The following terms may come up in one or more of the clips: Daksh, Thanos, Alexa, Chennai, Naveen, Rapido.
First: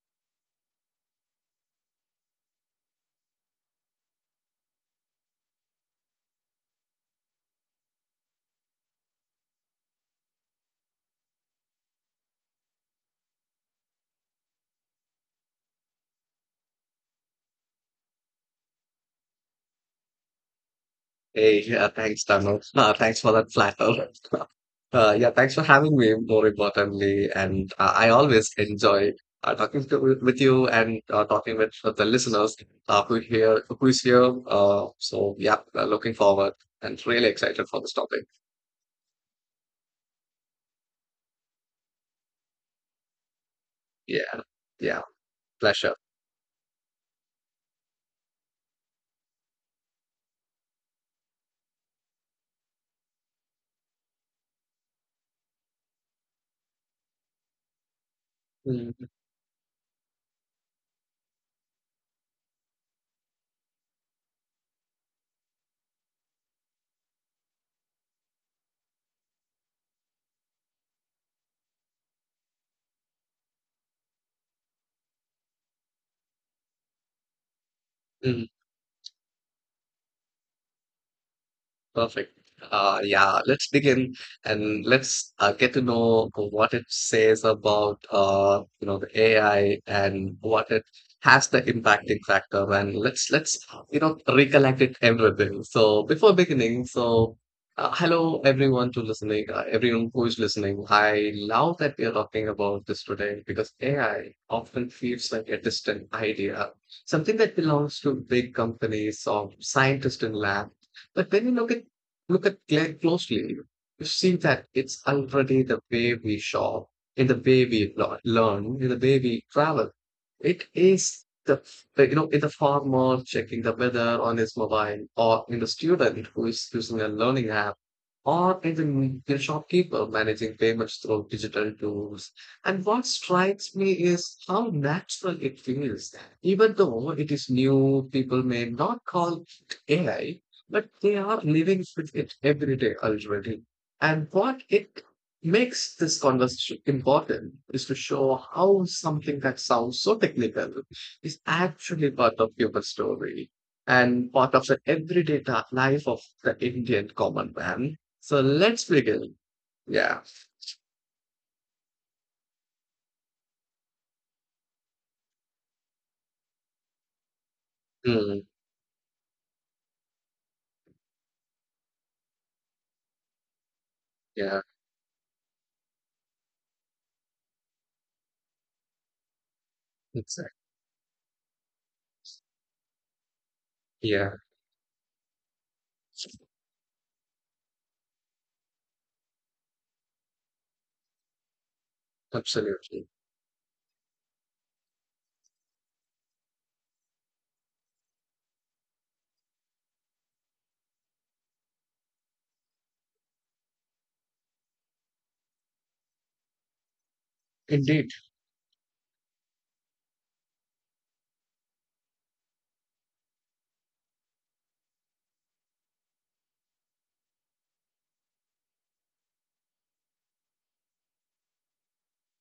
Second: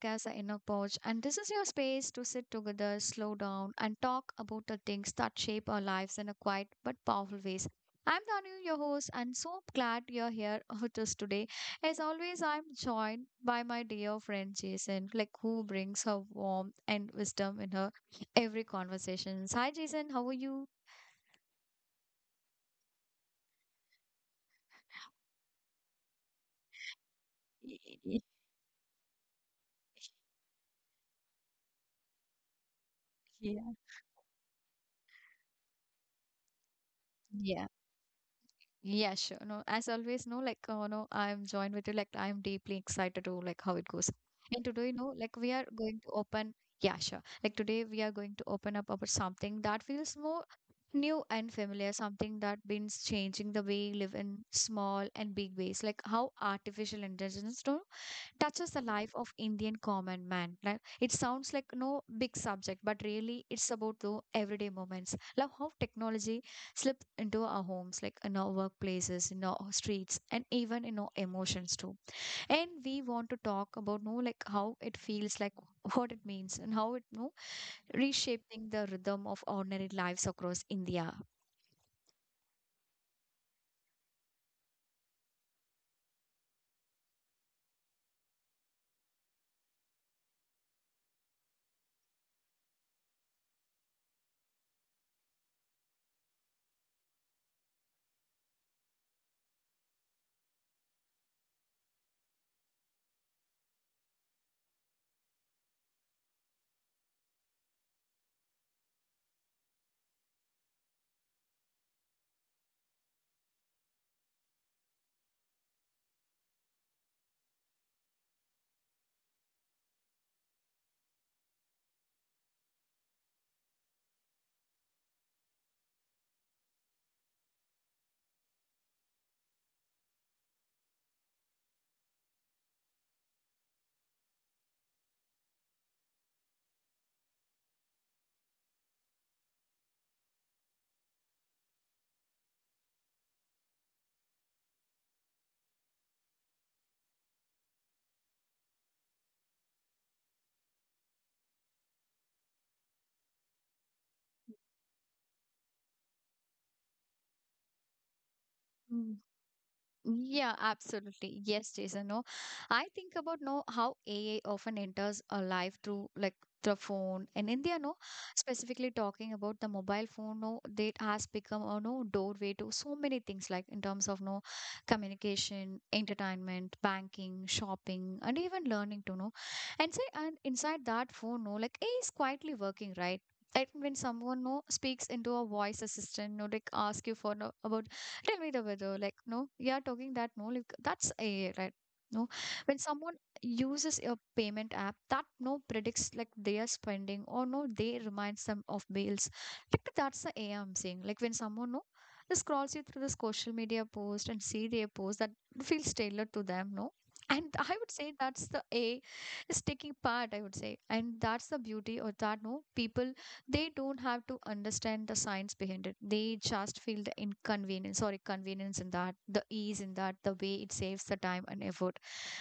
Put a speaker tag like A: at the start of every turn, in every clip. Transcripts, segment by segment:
A: podcast, The Inner Porch. And this is your space to sit together, slow down, and talk about the things that shape our lives in a quiet but powerful ways. I'm Danu, your host, and so glad you're here with us today. As always, I'm joined by my dear friend Jason, like who brings her warmth and wisdom in her every conversation. Hi, Jason. How are you?
B: Hey, yeah, thanks, Thanos. Thanks for that flatter. Yeah, Thanks for having me, more importantly. And
A: Y-
B: uh, I
A: y-
B: always enjoy talking to, with you and talking with the listeners who's here. Looking forward and really excited
A: Yeah,
B: for this topic.
A: Yeah, sure. No, as always, no, like, no, I'm joined with you. Like, I'm deeply excited to like how it goes.
B: Yeah,
A: And today, you
B: yeah,
A: know, like we are
B: pleasure.
A: going to yeah, sure. Like today, we are going to open up about something that feels more new and familiar, something that been changing the way we live in small and big ways, like how artificial intelligence no touches the life of Indian common man. Like it sounds like no big subject, but really it's about the everyday moments. Like how technology slips into our homes, like in our workplaces, in our streets, and even in our emotions too. And we want to talk about no like how it feels like what it means and how it no
B: Mhm.
A: reshaping the rhythm of ordinary lives across India.
B: Perfect. Yeah, let's begin and let's get to know what it says about the AI and what it has the impacting factor. And let's recollect it everything. So before beginning, so hello everyone to listening, everyone who is listening. I love that we are talking about this today because AI often feels like a distant idea, something that belongs to big companies or scientists in lab. But when you look at Claire closely, you see that it's already the way we shop, in the way we learn, in the way we travel. It is the like, you know in the farmer checking the weather on his mobile, or in the student who is using a learning app, or in the shopkeeper managing payments through digital tools. And what strikes me is how natural it feels. Even though it is new, people may not call it AI, but they are living with it every day already. And what it makes this conversation important is to show how something that sounds so technical is actually part of human story and part of the everyday life of the Indian common man. So let's begin. Yeah.
A: Yeah, absolutely. Yes, Jason. No, I think about no how AI often enters our life through like the phone. In India, no,
B: Mm,
A: specifically talking about the mobile phone, no, that has become a no doorway to so many things like in terms of no
B: yeah.
A: communication, entertainment, banking, shopping, and even learning to know. And say and
B: Exactly.
A: inside that phone, no, like AI is quietly working, right? Like when
B: Yeah.
A: someone no speaks into a voice assistant, no, like ask you for no, about tell me the weather. Like, no, you are talking that, no, like, that's AI, right? No, when
B: Absolutely.
A: someone uses a payment app, that no predicts like they are spending or no, they reminds them of bills. Like, that's the AI am saying. Like, when someone no, just scrolls you through the social media post and see their post that feels tailored to them, no. And I would
B: Indeed.
A: say that's the A is taking part, I would say. And that's the beauty or that no people they don't have to understand the science behind it, they just feel the inconvenience, sorry, convenience in that, the ease in that, the way it saves the time and effort.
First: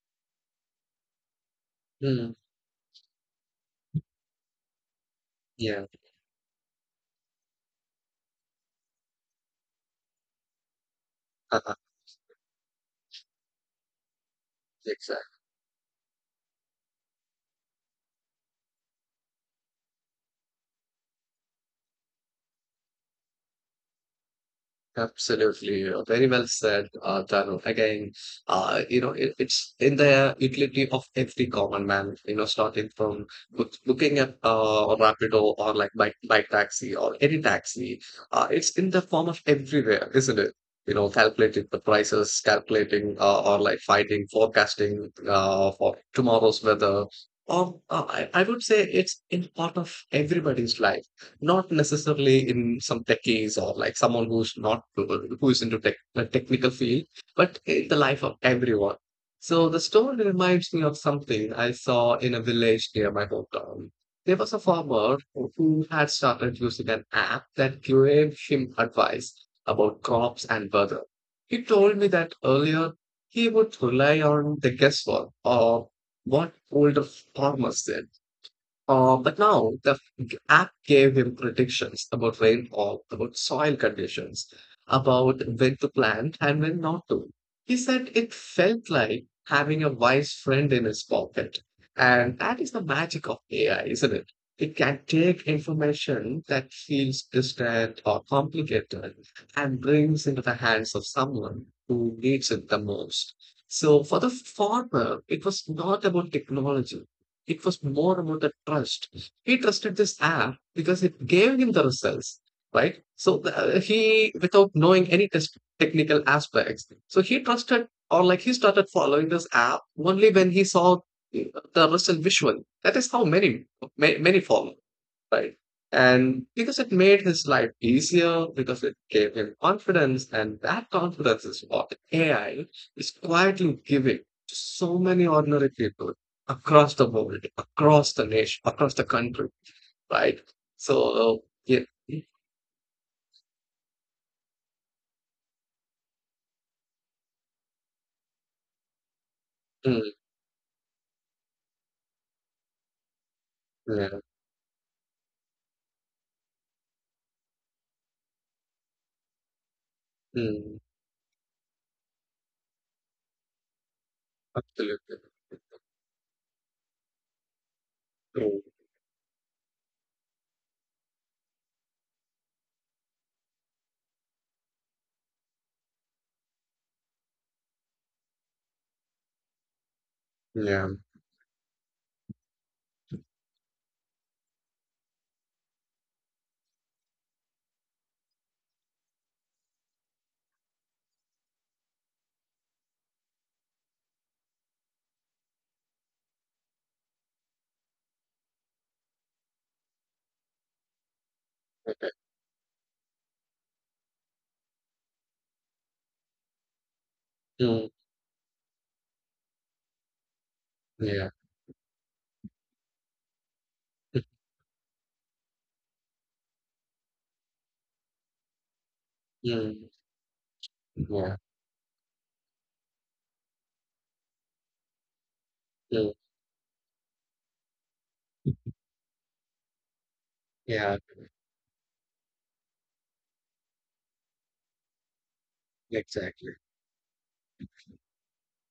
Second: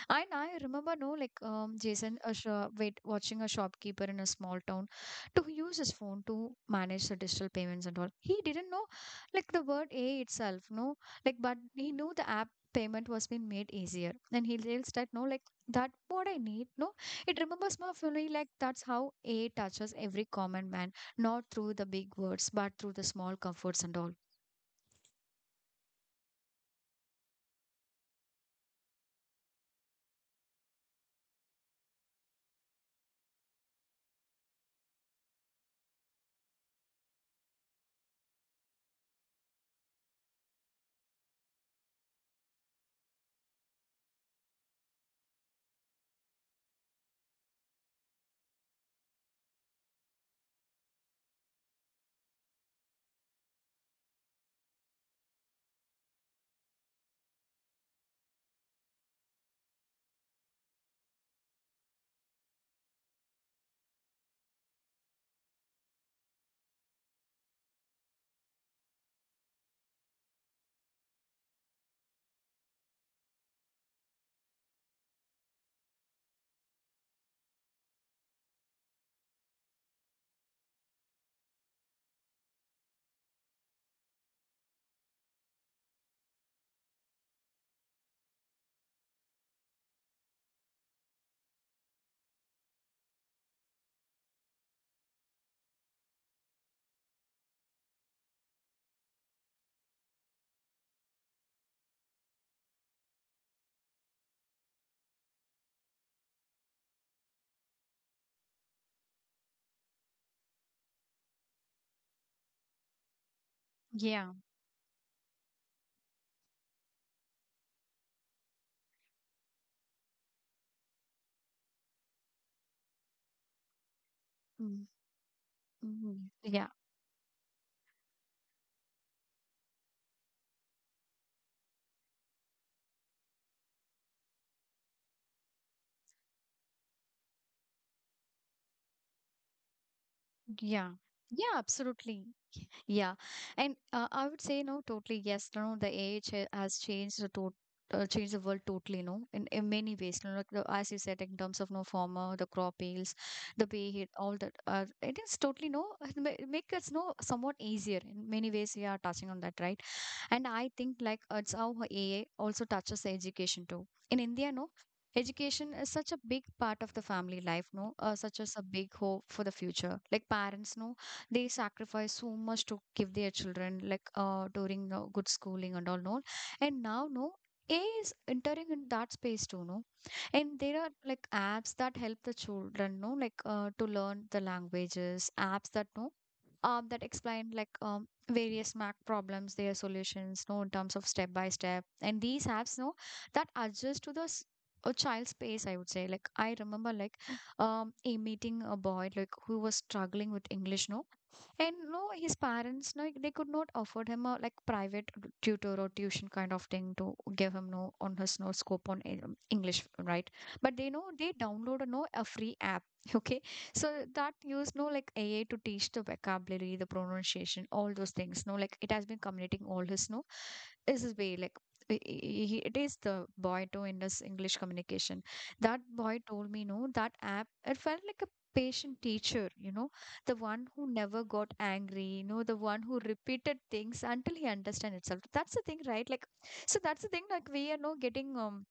A: And I remember, no, like Jason,
B: Mm,
A: watching a shopkeeper in a small town to use
B: yeah.
A: his phone to manage the digital payments and all. He didn't know, like the word A itself, no, like but
B: Uh-huh.
A: he knew the app payment was being made easier, and he realized that no,
B: Exactly.
A: like that what I need, no, it remembers more fully, like that's how A touches every common man, not through the big words, but through the small comforts and all.
B: Absolutely, very well said, Tarun. Again, it's in the utility of every common man, starting from booking at Rapido or like bike taxi or any taxi. It's in the form of everywhere, isn't it? You know, calculating the prices, calculating forecasting for tomorrow's weather. I would say it's in part of everybody's life, not necessarily in some techies or like someone who's not who is into tech the technical field, but in the life of everyone. So the story reminds me of something I saw in a village near my hometown. There was a farmer who had started using an app that gave him advice about crops and weather. He told me that earlier he would rely on the guesswork of what older farmers did. But now the app gave him predictions about rainfall, about soil conditions, about when to plant and when not to. He said it felt like having a wise friend in his pocket. And that is the magic of AI, isn't it? It can take information that feels distant or complicated and brings into the hands of someone who needs it the most. So for the farmer, it was not about technology, it was more about the trust. He trusted this app because it gave him the results, right? So
A: Yeah.
B: without knowing any test technical aspects, so he trusted or like he started following this app only when he saw the result visual. That is how many follow, right?
A: Mm-hmm.
B: And
A: Yeah.
B: because it made his life easier, because it gave him confidence, and that confidence is what AI is quietly giving to so many ordinary people across the world, across the nation, across the country, right?
A: Yeah.
B: So,
A: Yeah, absolutely. Yeah, and I would say no, totally yes. No, the age has changed the tot changed the world totally. No, in many
B: mm,
A: ways. No, like the, as you said, in terms of no farmer, the crop yields, the pay hit,
B: yeah,
A: all that. It is totally no. It make us no somewhat easier in many ways. We are touching on that, right? And I
B: mm,
A: think like it's how AA also touches education too in India, no,
B: absolutely.
A: education is such a big part of the family life, no, such as a
B: True.
A: big hope for the future, like parents, no, they sacrifice so much to give their children like during good schooling and all, no. And now no AI is entering in that space too, no? And there are
B: Yeah,
A: like apps that help the children, no, like to learn the languages, apps that no, that explain like various mac problems, their solutions, no, in terms of step by step, and these apps no that adjust to the a child's pace, I would say. Like I remember like a meeting a boy like who was struggling with English, no. And no,
B: okay.
A: his parents, no, they could not afford him a like private tutor or tuition kind of thing to give him no
B: Mm,
A: on his no scope on English, right? But they know
B: yeah,
A: they download no a free app, okay? So that use no like AI to teach the vocabulary, the pronunciation, all those things. No, like it has been communicating all
B: mm,
A: his no is his way,
B: yeah,
A: like he, it is the boy too in this English communication. That
B: mm,
A: boy told me no that app, it felt like a patient teacher, you know, the one who
B: yeah,
A: never got angry, you know, the one who repeated things until he understand itself. That's the thing, right? Like
B: exactly.
A: so that's the thing. Like we are now getting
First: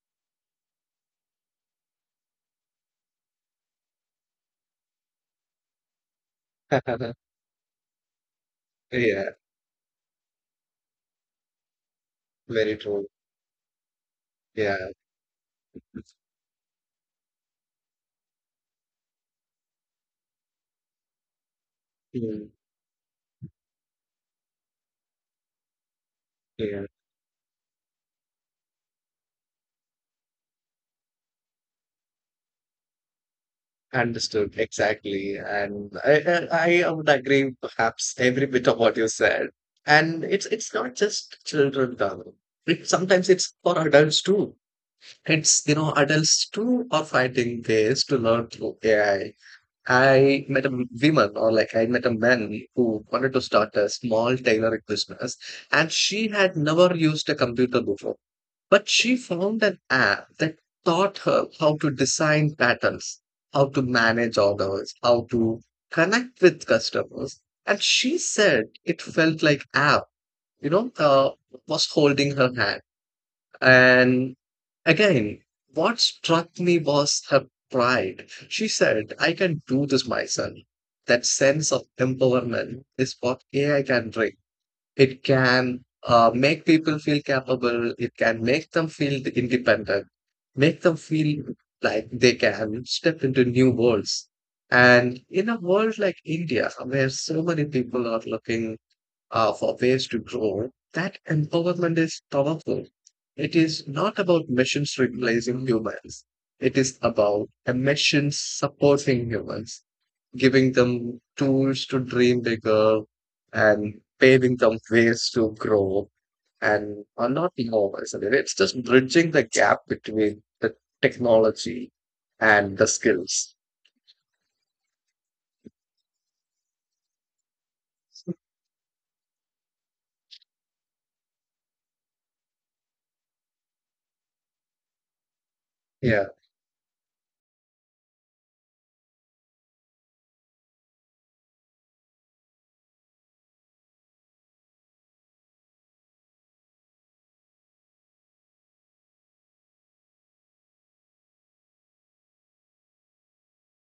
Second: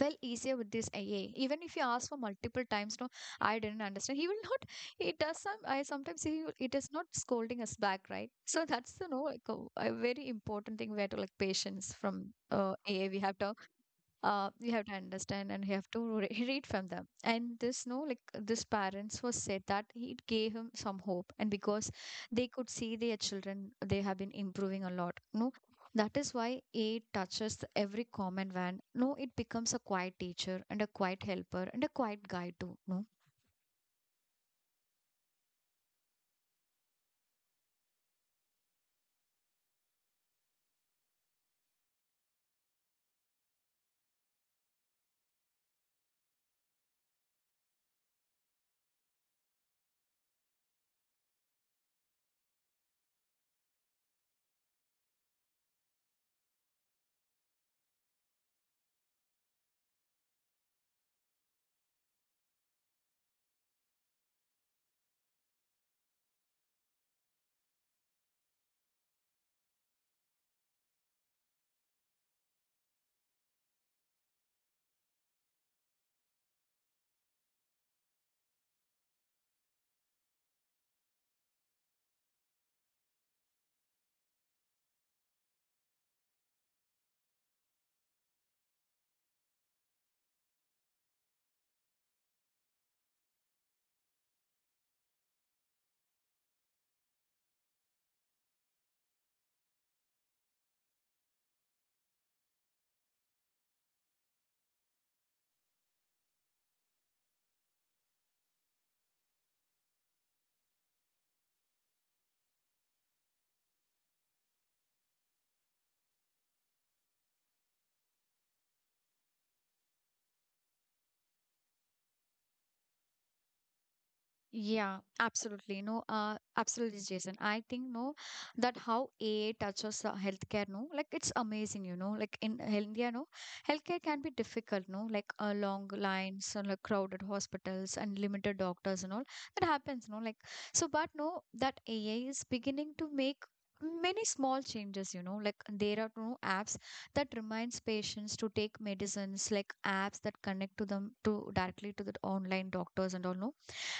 A: well easier with this AA. Even if you ask for multiple times, no, I didn't understand. He will not. He does some. I sometimes he it is not scolding us back, right? So that's the no
B: Yeah,
A: like a very important thing. We have to like patience from
B: very true.
A: AA. We have to you
B: Yeah,
A: have to understand and you have to read from them. And this no like this parents was said that it gave him some hope, and because they
B: mm,
A: could see their children they have been improving a lot, no. That is why
B: yeah.
A: it touches the every common van, no. It becomes a quiet teacher and a quiet helper and a quiet guide too, no.
B: Understood. Exactly. And I would agree perhaps every bit of what you said. And it's not just children, Dhaval. It sometimes it's for adults too. It's, you know, adults too are finding ways to learn through AI. I met a m- woman or like I met a man who wanted to start a small tailoring business, and she had never used a computer before. But she found an app that taught her how to design patterns, how to manage orders, how to connect with customers. And she said it felt like app, you know, uh, was holding her hand. And again, what struck me was her pride. She said, "I can do this myself." That sense of empowerment is what AI can bring. It can make people feel capable, it can make them feel independent, make them feel like they can step into new worlds. And in a world like India, where so many people are looking for ways to grow, that empowerment is powerful. It is not about machines replacing humans. It is about a machine supporting humans, giving them tools to dream bigger and paving them ways to grow and are not the hours. I mean, it's just bridging the gap between the technology and the skills.
A: Yeah, absolutely. No, absolutely, Jason. I think no, that how AI touches healthcare. No, like it's amazing. You know, like in India, no, healthcare can be difficult. No, like long
B: Yeah.
A: lines and like crowded hospitals and limited doctors and all that happens. No, like so, but no, that AI is beginning to make many small changes, you know, like there are no apps that reminds patients to take medicines, like apps that connect to them to directly to the online doctors and all, no.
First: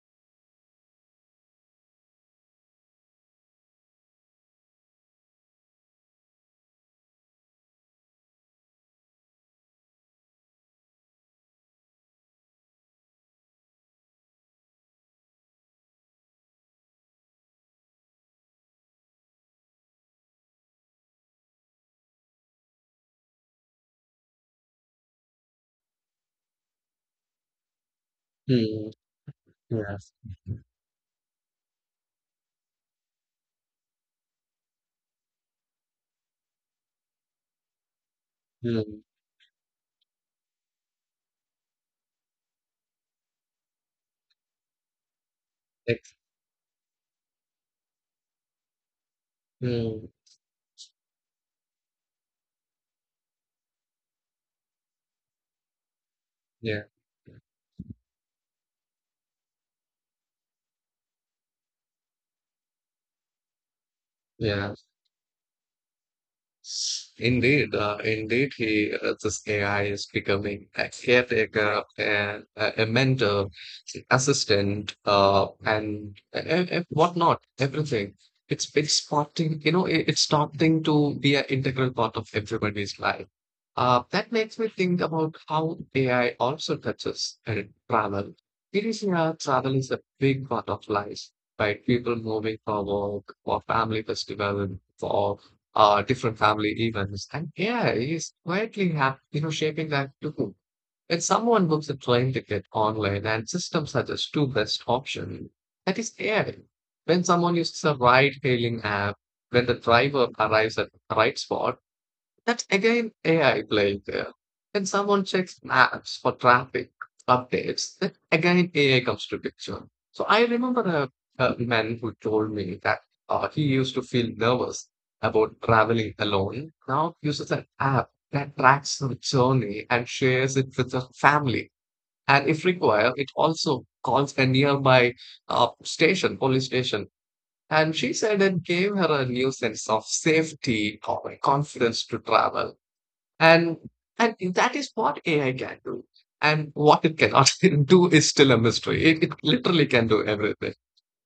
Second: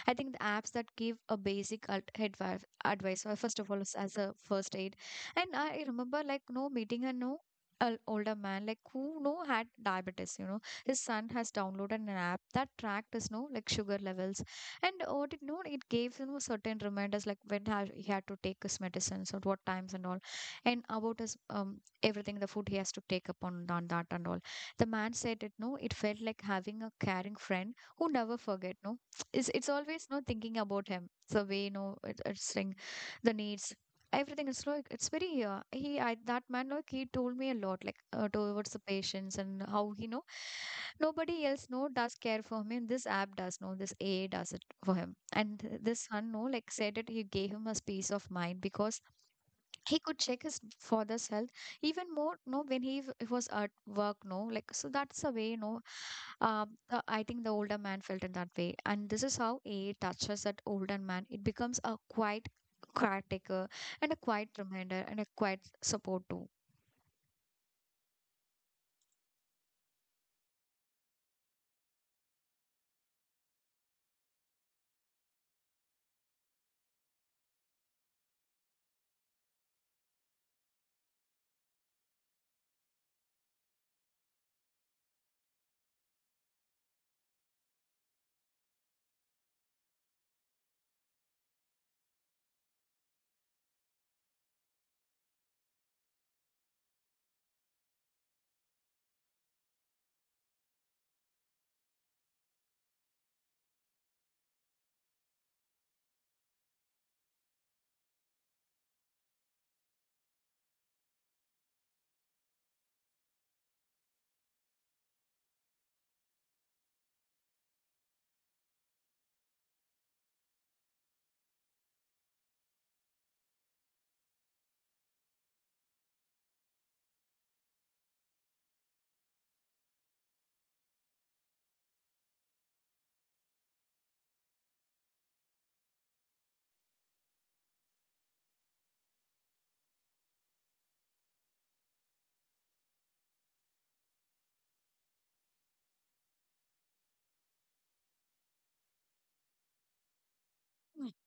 A: I think the apps that give a basic advice, first of all, is as a first aid. And I remember, like, no meeting and no an older man like who no had diabetes, you know. His son has downloaded an app that tracked his no like sugar levels, and what it know it gave him a certain reminders, like when he had to take his medicines at what times and all, and about his everything, the food he has to take upon on that and all. The man said it no it felt like having a caring friend who never forget,
B: Mm,
A: no. It's it's
B: yeah.
A: always no thinking about him the way no know it, it's like the needs, everything. It's like it's very he I, that man like he told me a lot like towards the
B: Mm,
A: patients, and how he know nobody else no does care for him, this app does no, this AA does it for him. And this
B: ex-
A: son no like said it he gave him a peace of mind because he
B: mm,
A: could check his father's health even more no when he was at work, no, like. So that's the way no
B: yeah.
A: the, I think the older man felt in that way. And this is how AA touches that older man. It becomes a quiet caretaker and a quiet
B: Yeah.
A: reminder and a quiet support too.
B: Indeed, indeed, he this AI is becoming a caretaker and a mentor, assistant, and whatnot, everything. It's starting, it's starting to be an integral part of everybody's life. That makes me think about how AI also touches travel. It is, yeah, travel is a big part of life, right? People moving for work, for family festival, for different family events. And yeah, is quietly shaping that too. When someone books a train ticket online and systems suggest two best options, that is AI. When someone uses a ride hailing app, when the driver arrives at the right spot, that's again AI playing there. When someone checks maps for traffic updates, then again AI comes to picture. So I remember a man who told me that he used to feel nervous about traveling alone. Now uses an app that tracks the journey and shares it with the family. And if required, it also calls a nearby police station, and she said it gave her a new sense of safety or confidence to travel. And that is what AI can do. And what it cannot do is still a mystery. It literally can do everything.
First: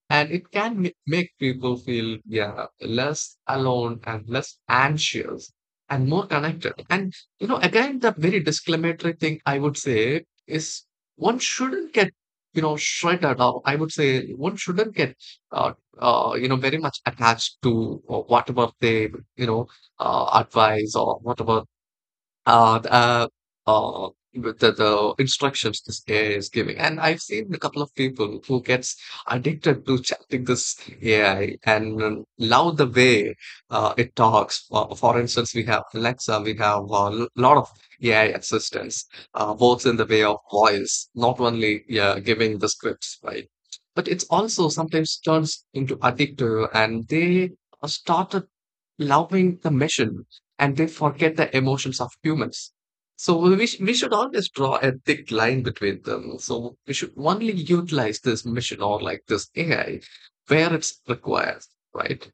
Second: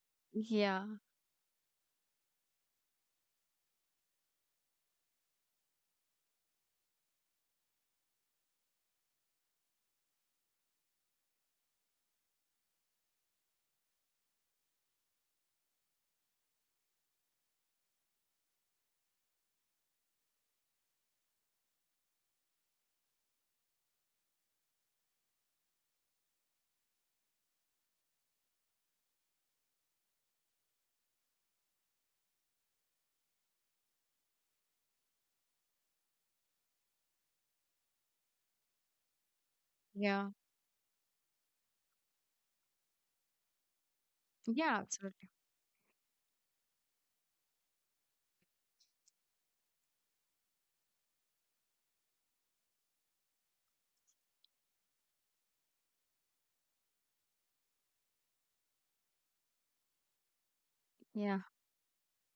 B: And it can
A: Yeah.
B: make people feel, yeah, less alone and less anxious and more connected. And, you know, again, the very disclaimatory thing I would say is one shouldn't get, you know, shredded, or I would say one shouldn't get, uh, very much attached to whatever they, you know, advice or whatever uh, uh, uh, with the instructions this AI is giving. And I've seen a couple of people who gets addicted to chatting this AI and love the way it talks. For instance, we have Alexa, we have a lot of AI assistants, both in the way
A: Yeah.
B: of voice, not only yeah, giving the scripts, right? But it's also
A: Yeah,
B: sometimes
A: absolutely.
B: turns into addictive and they started loving the mission and they forget the emotions of humans. So we should always draw a thick line between them. So we should only utilize this mission or like this AI where it's
A: Yeah.
B: required, right?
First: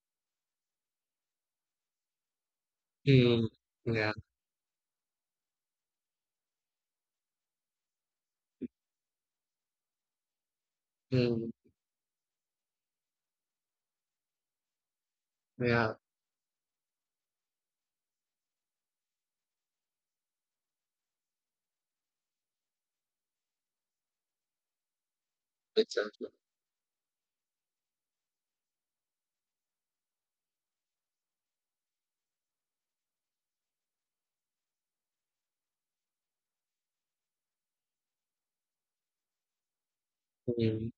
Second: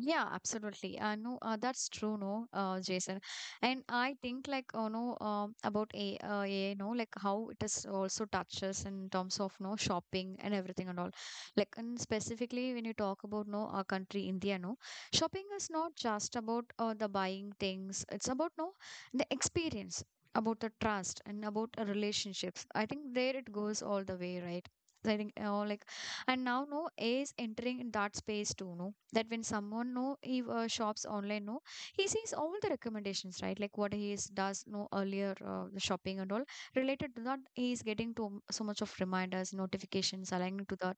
A: Yeah, absolutely. No, that's true, no, Jason.
B: Mm,
A: And
B: yeah,
A: I think like, oh no, about AI, no, like how it is also touches in terms of no shopping and everything and all.
B: mm,
A: Like, and specifically when you talk about no our country India, no, shopping is
B: yeah,
A: not just about the buying things. It's about no the experience, about the trust, and about relationships. I think there it goes all the way, right? So I think, oh like
B: exactly.
A: and now no AI is entering in that space too, no, that when someone no he shops online, no, he sees all the recommendations, right? Like what he is does no earlier, the shopping and all related to that he is getting to mm, so much of reminders, notifications aligning to
B: Mm,
A: the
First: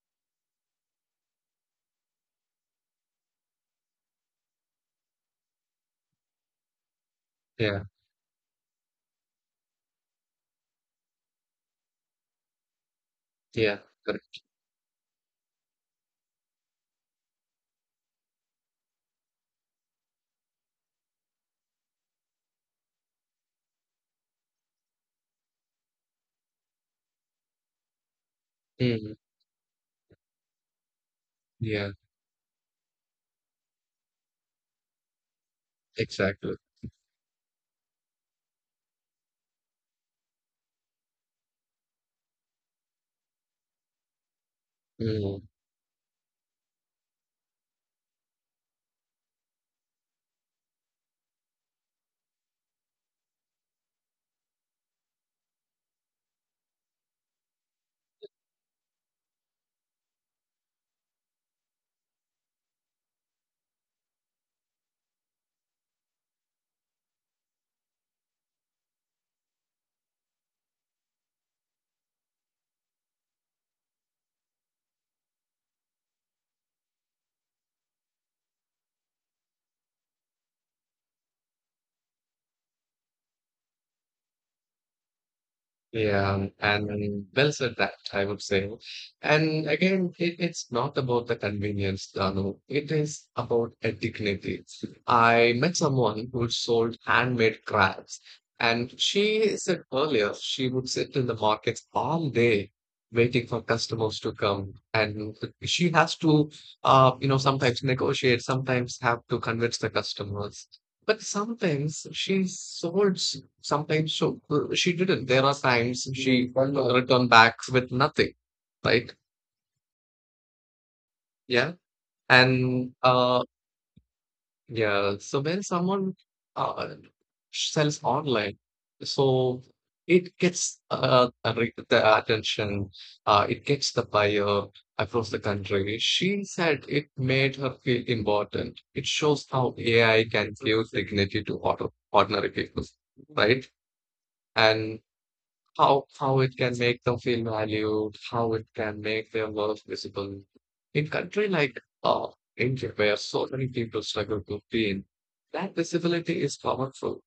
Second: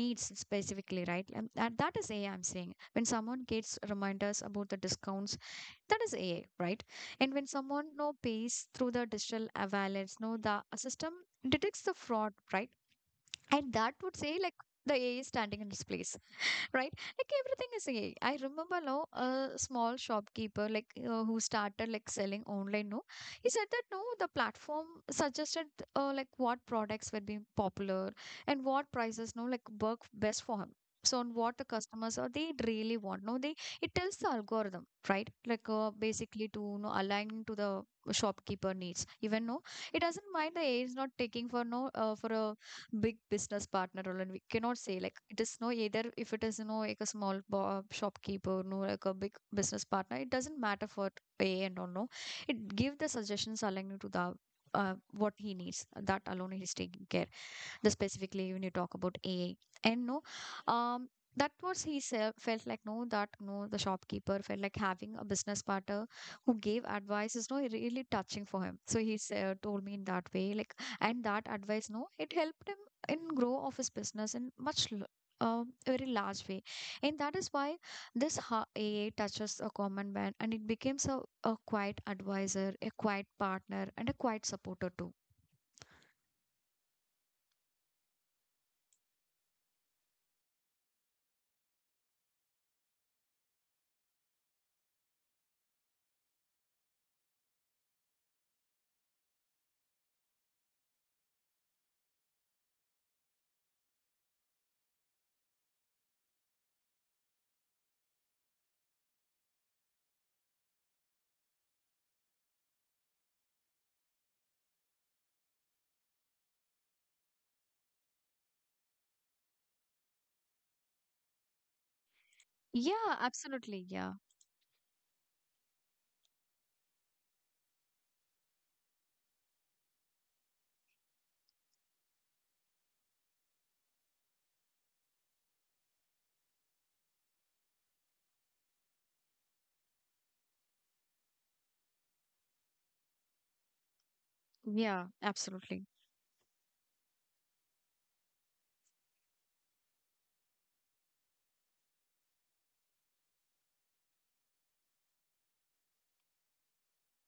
A: needs specifically, right? And that, that is AI I'm saying. When someone gets reminders about the discounts, that is AI, right? And when
B: yeah,
A: someone no pays through the digital wallets no the system detects the fraud, right? And
B: yeah,
A: that would say
B: correct.
A: like the AI standing in its place, right? Like everything is AI. Remember now a small shopkeeper like who started like selling online. No, he said that no, the platform suggested like what products were being popular and what
B: Mm,
A: prices no like work best for him. So on what the
B: yeah,
A: customers or they really want. No, they it tells the algorithm, right? Like basically
B: exactly.
A: to you know align to the shopkeeper needs. Even no, it doesn't mind the AI is not taking for no for a big business partner role, and we cannot say like it
B: Mm.
A: is no either. If it is you know like a small shopkeeper no like a big business partner, it doesn't matter for a and all no. It give the suggestions aligned to the what he needs, that alone he's taking care, the specifically when you talk about AI. And no um that was he felt like no that no the shopkeeper felt like having a business partner who gave advice is no really touching for him, so he told me in that way like. And that advice no, it helped him in grow of his business in much very large way. And that is why this ha- aa touches a common man, and it becomes a quiet advisor, a quiet partner, and a quiet supporter too.
B: Yeah, and well said that, I would say. And again, it's not about the convenience, Danu. It is about a dignity. I met someone who sold handmade crafts, and she said earlier she would sit in the markets all day waiting for customers to come. And she has to, sometimes negotiate, sometimes have to convince the customers. But sometimes she didn't. There are times she returned back with nothing, right? Yeah, and
A: Yeah,
B: uh,
A: absolutely. Yeah.
B: yeah. So when someone uh, sells online, so it gets the attention. It gets the buyer across the country. She said it made her feel important. It shows how AI can give dignity to ordinary people, right? And
A: Yeah, absolutely.
B: how it can make them feel valued, how it can make their work visible. In country like India, where so many people struggle to gain, that visibility is powerful.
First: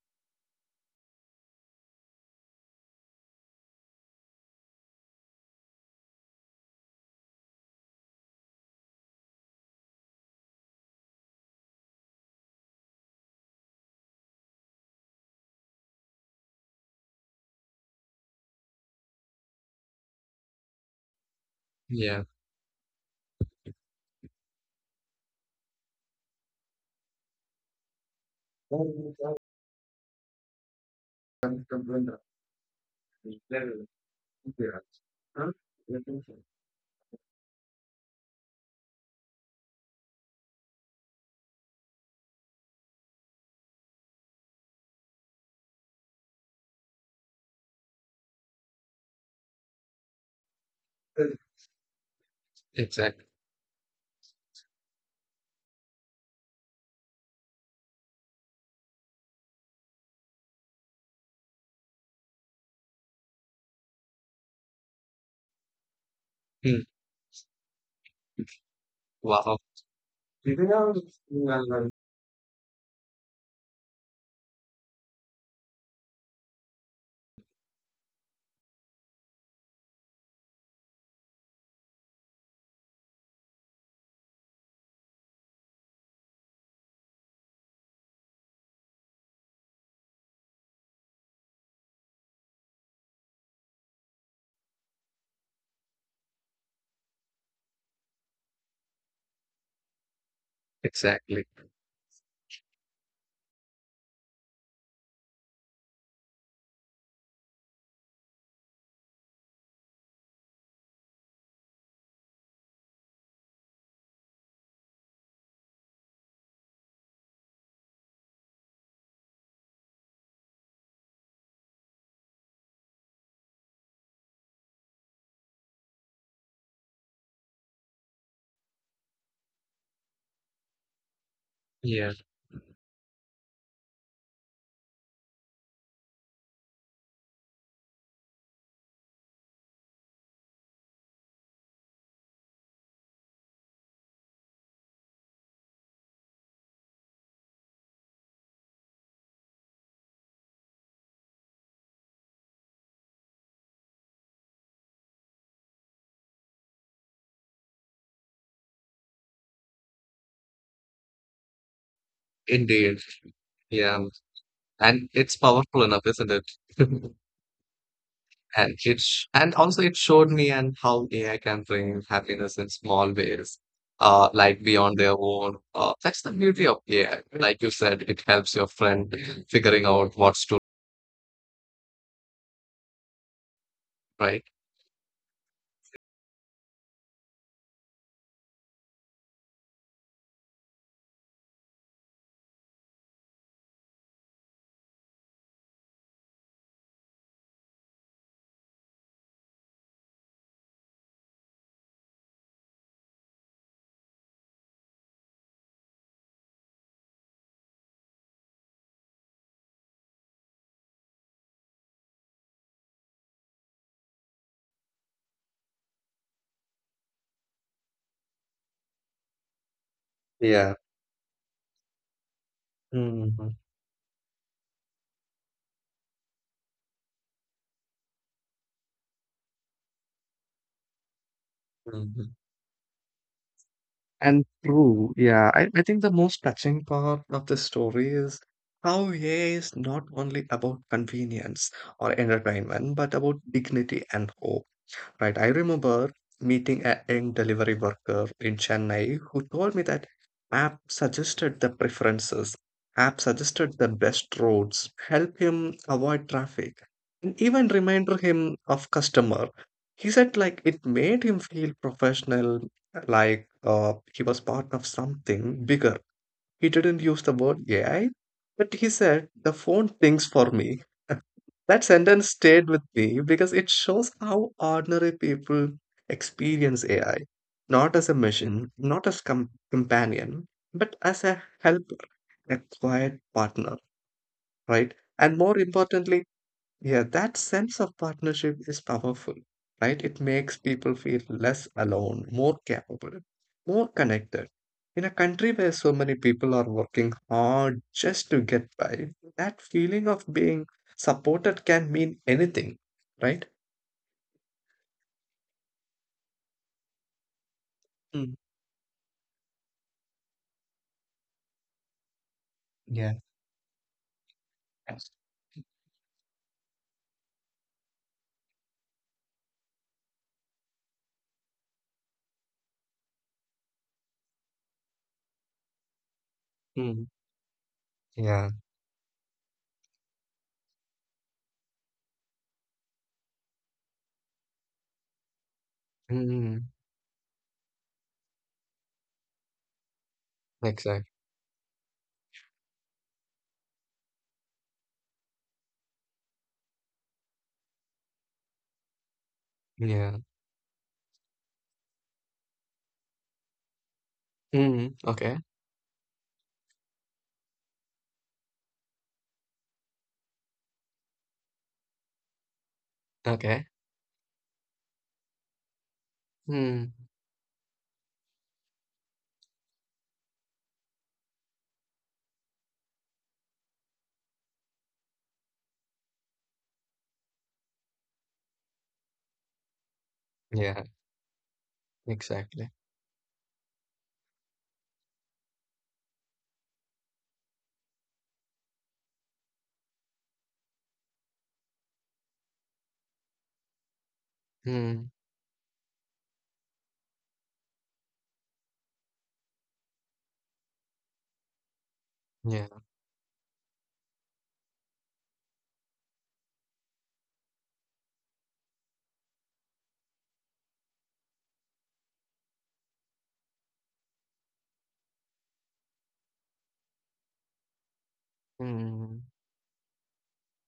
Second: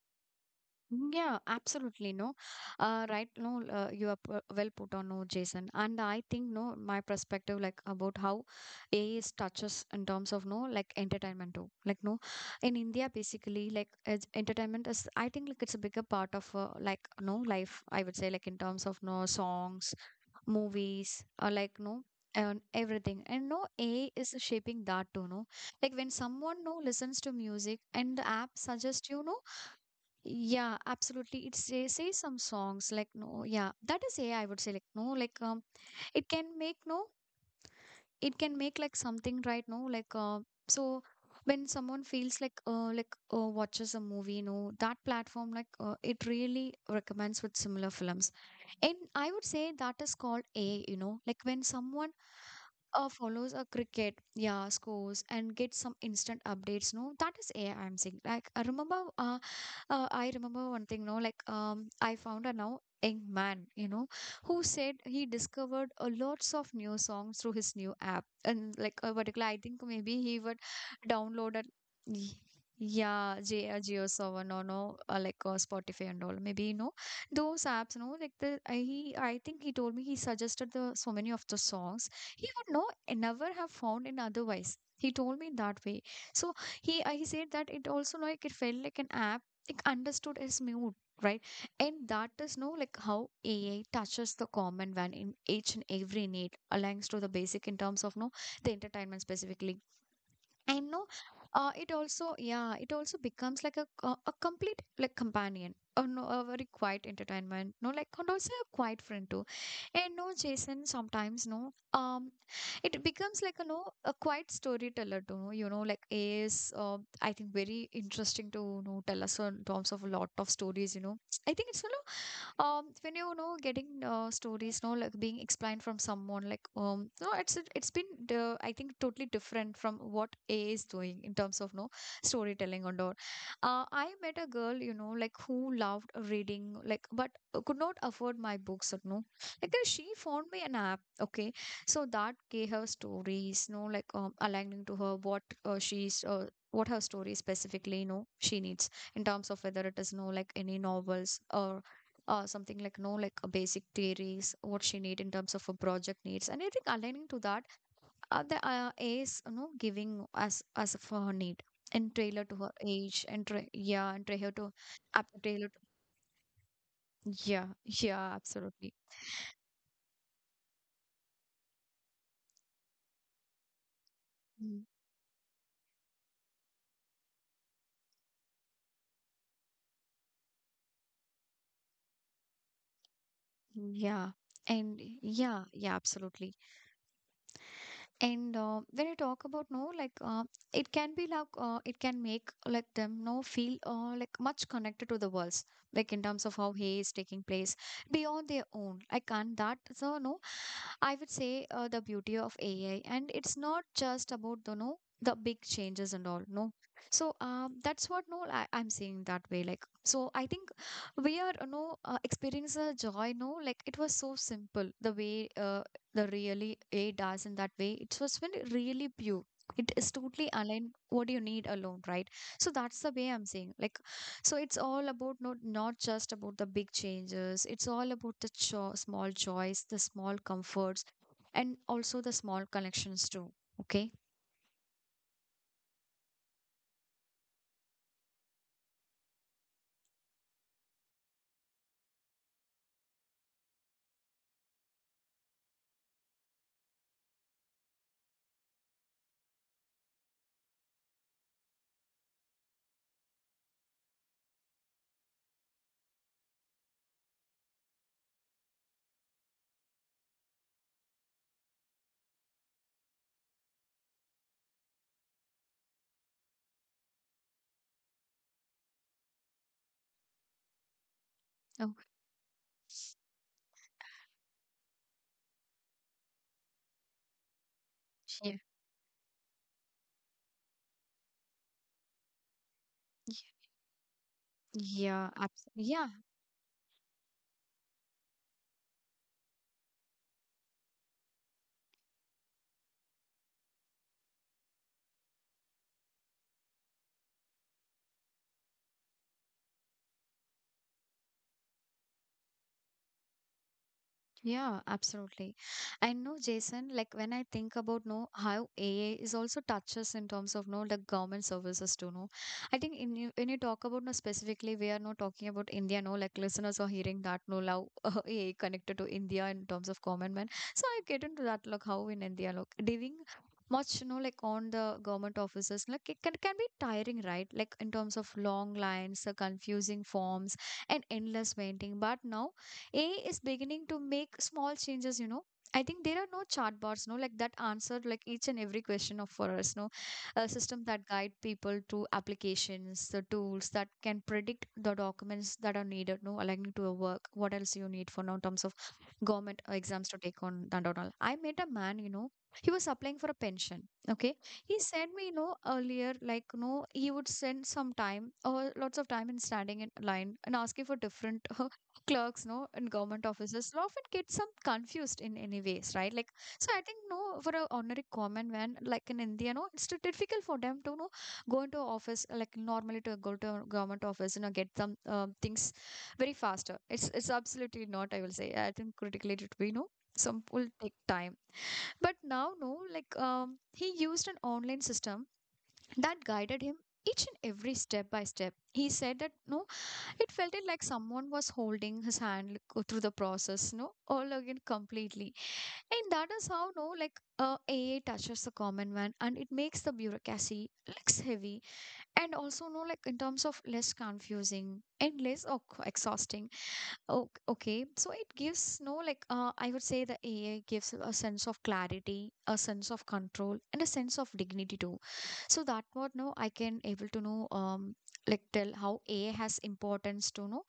A: Yeah, absolutely. No, right. No, you are well put on. No, Jason, and I think no, my perspective like about how AI is touches in terms of no, like entertainment too. Like no, in India, basically, like as entertainment is. I think like it's a bigger part of like no life. I would say like in terms of no songs, movies, or like no.
B: Yeah.
A: And everything and no AI is shaping that too, no. Like when someone no listens to music and the app suggests you no, yeah, absolutely. It's say some songs like no, yeah, that is AI. I would say like no, like it can make no, it can make like something right now like so when someone feels like watches a movie, you know that platform like it really recommends with similar films. And I would say that is called AI, you know like when someone
B: Exactly.
A: follows a cricket, yeah, scores and gets some instant updates, no, that is AI I'm saying. Like I remember I remember one thing no like I found a now young man, you know, who said he discovered a lots of
B: Hmm.
A: new songs through his new app, and like a particular
B: Wow.
A: I think maybe he would download a y- geo seven or no like spotify and all maybe, you know, those apps no? Like the I, he, I think he told me he suggested the so many of the songs he would know and never have found in otherwise, he told me that way. So he said that it also like, it felt like an app, it understood his mood, right? And that is no like how AI touches the common one in each and every need, aligns to the basic in terms of no, the entertainment specifically. And no,
B: Exactly.
A: it also, yeah, it also becomes like a a complete like companion. Or no, a very quiet entertainment. No, like, and also a quiet friend too. And no, Jason, sometimes no. It becomes like a no, a quiet storyteller to know. You know, like AI is I think very interesting to you know tell us in terms of a lot of stories. You know, I think it's a when you know getting stories no like being explained from someone like no, it's been I think totally different from what a is doing in terms of no
B: Yeah.
A: storytelling and all. I met a girl, you know, like, who loved reading like, but could not afford my books or no, like she found me an app. Okay, so that gave her stories no like aligning to her what she's what her story specifically, you know, she needs in terms of whether it is no like any novels or something like no like basic theories what she need in terms of a project needs. And I think aligning to that the is you know giving as for her need, and trailer to her
B: Indeed.
A: age, and
B: Yeah.
A: yeah, and trailer to
B: And
A: up
B: it's
A: trailer
B: powerful
A: to.
B: enough, isn't it?
A: Yeah. Yeah,
B: And
A: absolutely.
B: it showed me and how AI can bring happiness in small ways, like
A: Mm,
B: beyond their own. That's the beauty of AI. Like you said, it helps your friend figuring out what's to,
A: yeah,
B: right.
A: and yeah, yeah, absolutely. And when you talk about no, like it can be like it can make like them no feel like much connected to the worlds, like in terms of how he is taking place beyond their own. Like and that so no, I would say the beauty of AI, and it's not just about the no, the big changes and all no. So that's what no I, I'm seeing that way. Like, so I think we are no experience a joy. No, like it was so simple, the way the really aid us in that way. It was when it really pure. It is totally
B: Yeah.
A: aligned what you need alone, right? So that's the way I'm
B: Mhm,
A: saying. Like, so it's all about not just about the big changes. It's all about the small joys, the small comforts, and also
B: mhm.
A: the small connections too. Okay.
B: And true, yeah. I think the most touching part of the story is how AI is not only about convenience or entertainment, but about dignity and hope. Right. I remember meeting a young delivery worker in Chennai who told me that app suggested the preferences, app suggested the best roads, help him avoid traffic, and even reminded him of customer. He said it made him feel professional, like he was part of something bigger. He didn't use the word AI, but he said the phone thinks for me. That
A: Oh,
B: sentence stayed with me because it shows how ordinary people experience AI, not as a
A: yeah.
B: machine, not as companion, but as a helper, a quiet partner, right?
A: Yeah,
B: And more
A: yeah.
B: importantly, yeah, that sense of partnership is powerful, right? It makes people feel less alone, more capable, more connected. In a country where so many people are working hard just to get by, that feeling of being supported can mean anything, right?
A: Yeah, absolutely. I know, Jason, like when I think about no
B: Mm,
A: how AA is also touches in terms of no like government services too, no. I think
B: yeah.
A: in you when you talk about no specifically, we are not talking about India, no, like listeners are hearing that no love AA connected to India in terms of government. So I get into that like how in India like dealing much, you know, like on the government offices, like it can be
B: Mm,
A: tiring, right? Like in terms of
B: yeah.
A: long lines, the confusing forms, and endless waiting. But now AI is beginning to make small changes, you know. I think there are no
B: Mm,
A: chart bars, no, like that answer like each and every question of for us, no, a system
B: exactly.
A: that guide people to applications, the tools that can predict the documents that are needed, no, aligning to a work, what else you need for now in terms of government exams to
B: Yeah.
A: take on that and all. I met a man, you know, he was applying for a pension. Okay, he
B: Mm,
A: sent me, you
B: okay.
A: know, earlier like no, he would send some time or lots of time in standing in line and asking for different clerks no in government
B: Okay.
A: offices, will often get some confused in any ways, right? Like, so I
B: Mm,
A: think no, for a ordinary common man like in India no, it's too difficult for them to know go into office like normally, to go to a government office you know get some things very faster, it's absolutely not, I will say, I think critically it we know some will
B: yeah.
A: take time. But now no
B: Exactly.
A: like he used an online system that guided him each and every step by step. He said that no it felt it like someone was holding his hand like, go through the process, no, all again
B: Mm,
A: completely. And that is how, no, like AA touches the common man, and it makes the bureaucracy less heavy, and also,
B: yeah.
A: no, like in terms of less confusing and less, oh, exhausting. Oh, okay. So it gives no like I would say the AI gives a sense of clarity, a sense of control, and a sense of dignity too. So that what no I can able to know like tell how
B: Mm,
A: AI has importance to know.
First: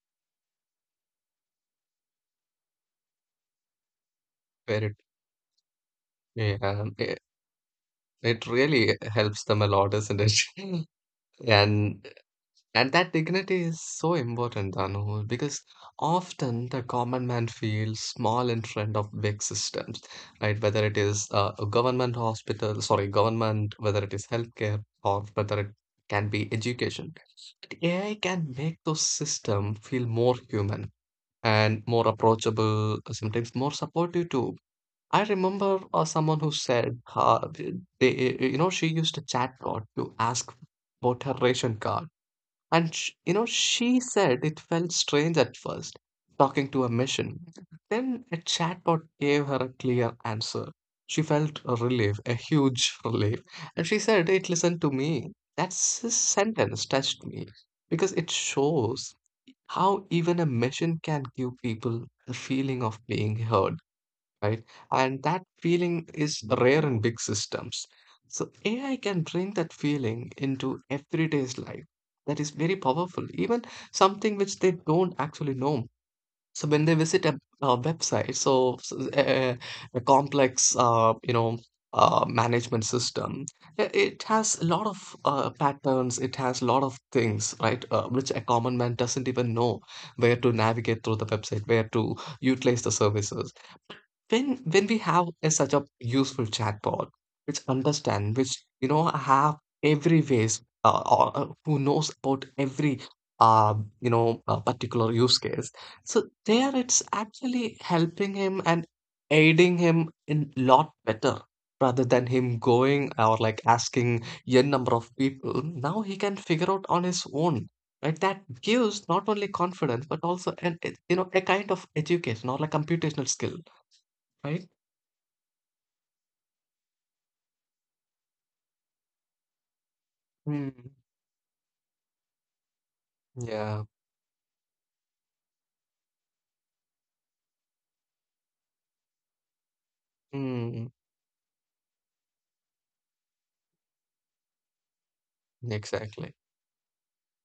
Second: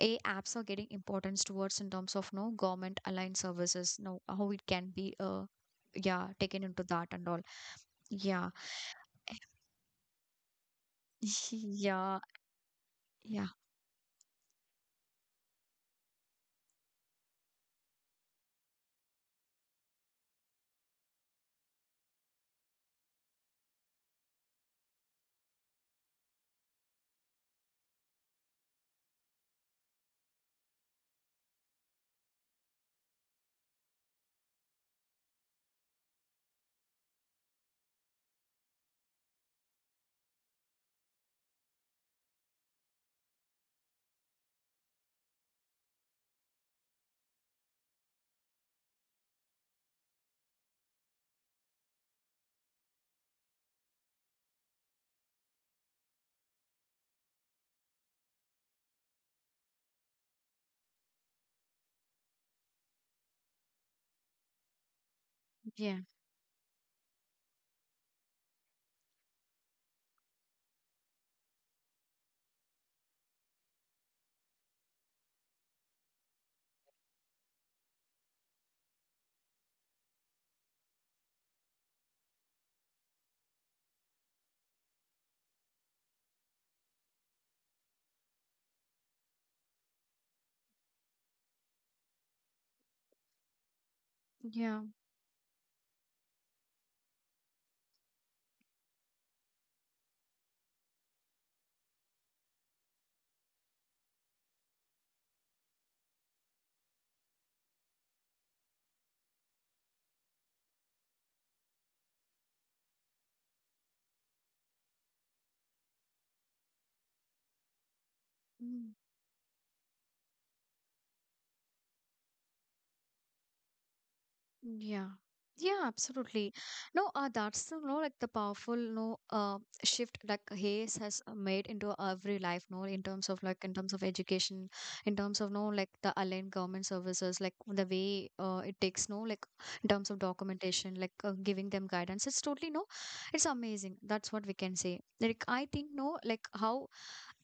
A: AI apps are getting importance towards in terms of no government aligned services, no, how it can
B: very.
A: be uh, yeah, taken into that
B: Yeah.
A: and all.
B: It
A: Yeah.
B: really helps them a lot, isn't it? And
A: Yeah.
B: and that
A: Yeah.
B: dignity is so important, Danu, because often the common man feels small in front of big systems, right? Whether it is a government hospital, sorry, government, whether it is healthcare, or whether it can be education. But AI can make those systems feel more human and more approachable, sometimes more supportive too. I remember someone who said, th- they, eh, you know, she used a chatbot to ask about her ration card. And, sh you know, she said it felt strange at first, talking to a machine. Then a chatbot gave her a clear answer. She felt a relief, a huge relief. And she said, it listened to me. That sentence touched me because it shows how even a machine can give people the feeling of being heard, right? And that
A: Yeah.
B: feeling is rare in big systems. So AI can bring that feeling into everyday's life. That is very powerful, even something which they don't actually know. So when they visit a, website, a complex, management system, it has a lot of patterns. It has a lot of things, right? Which a common man doesn't even know where to navigate through the website, where to utilize the services when
A: Yeah.
B: we have a, such a useful chatbot which understand, which you know, have every ways, who knows about every uh, particular use case. So there it's actually helping him and aiding him in lot better, rather than him going or like asking n number of people. Now he can figure out on his own, right? That gives not only confidence but also an, you know, a kind of education or like computational skill, right?
A: Yeah. Yeah, absolutely. No, that's you know, like the powerful no shift like
B: Hmm.
A: Hayes has made into every life, no, in terms of like in
B: Yeah.
A: terms of education, in terms of no like the aligned government services, like the way it takes no like in terms of
B: Hmm.
A: documentation, like giving them guidance. It's totally no it's amazing. That's what we can say. Like, I think, no,
B: Exactly.
A: like how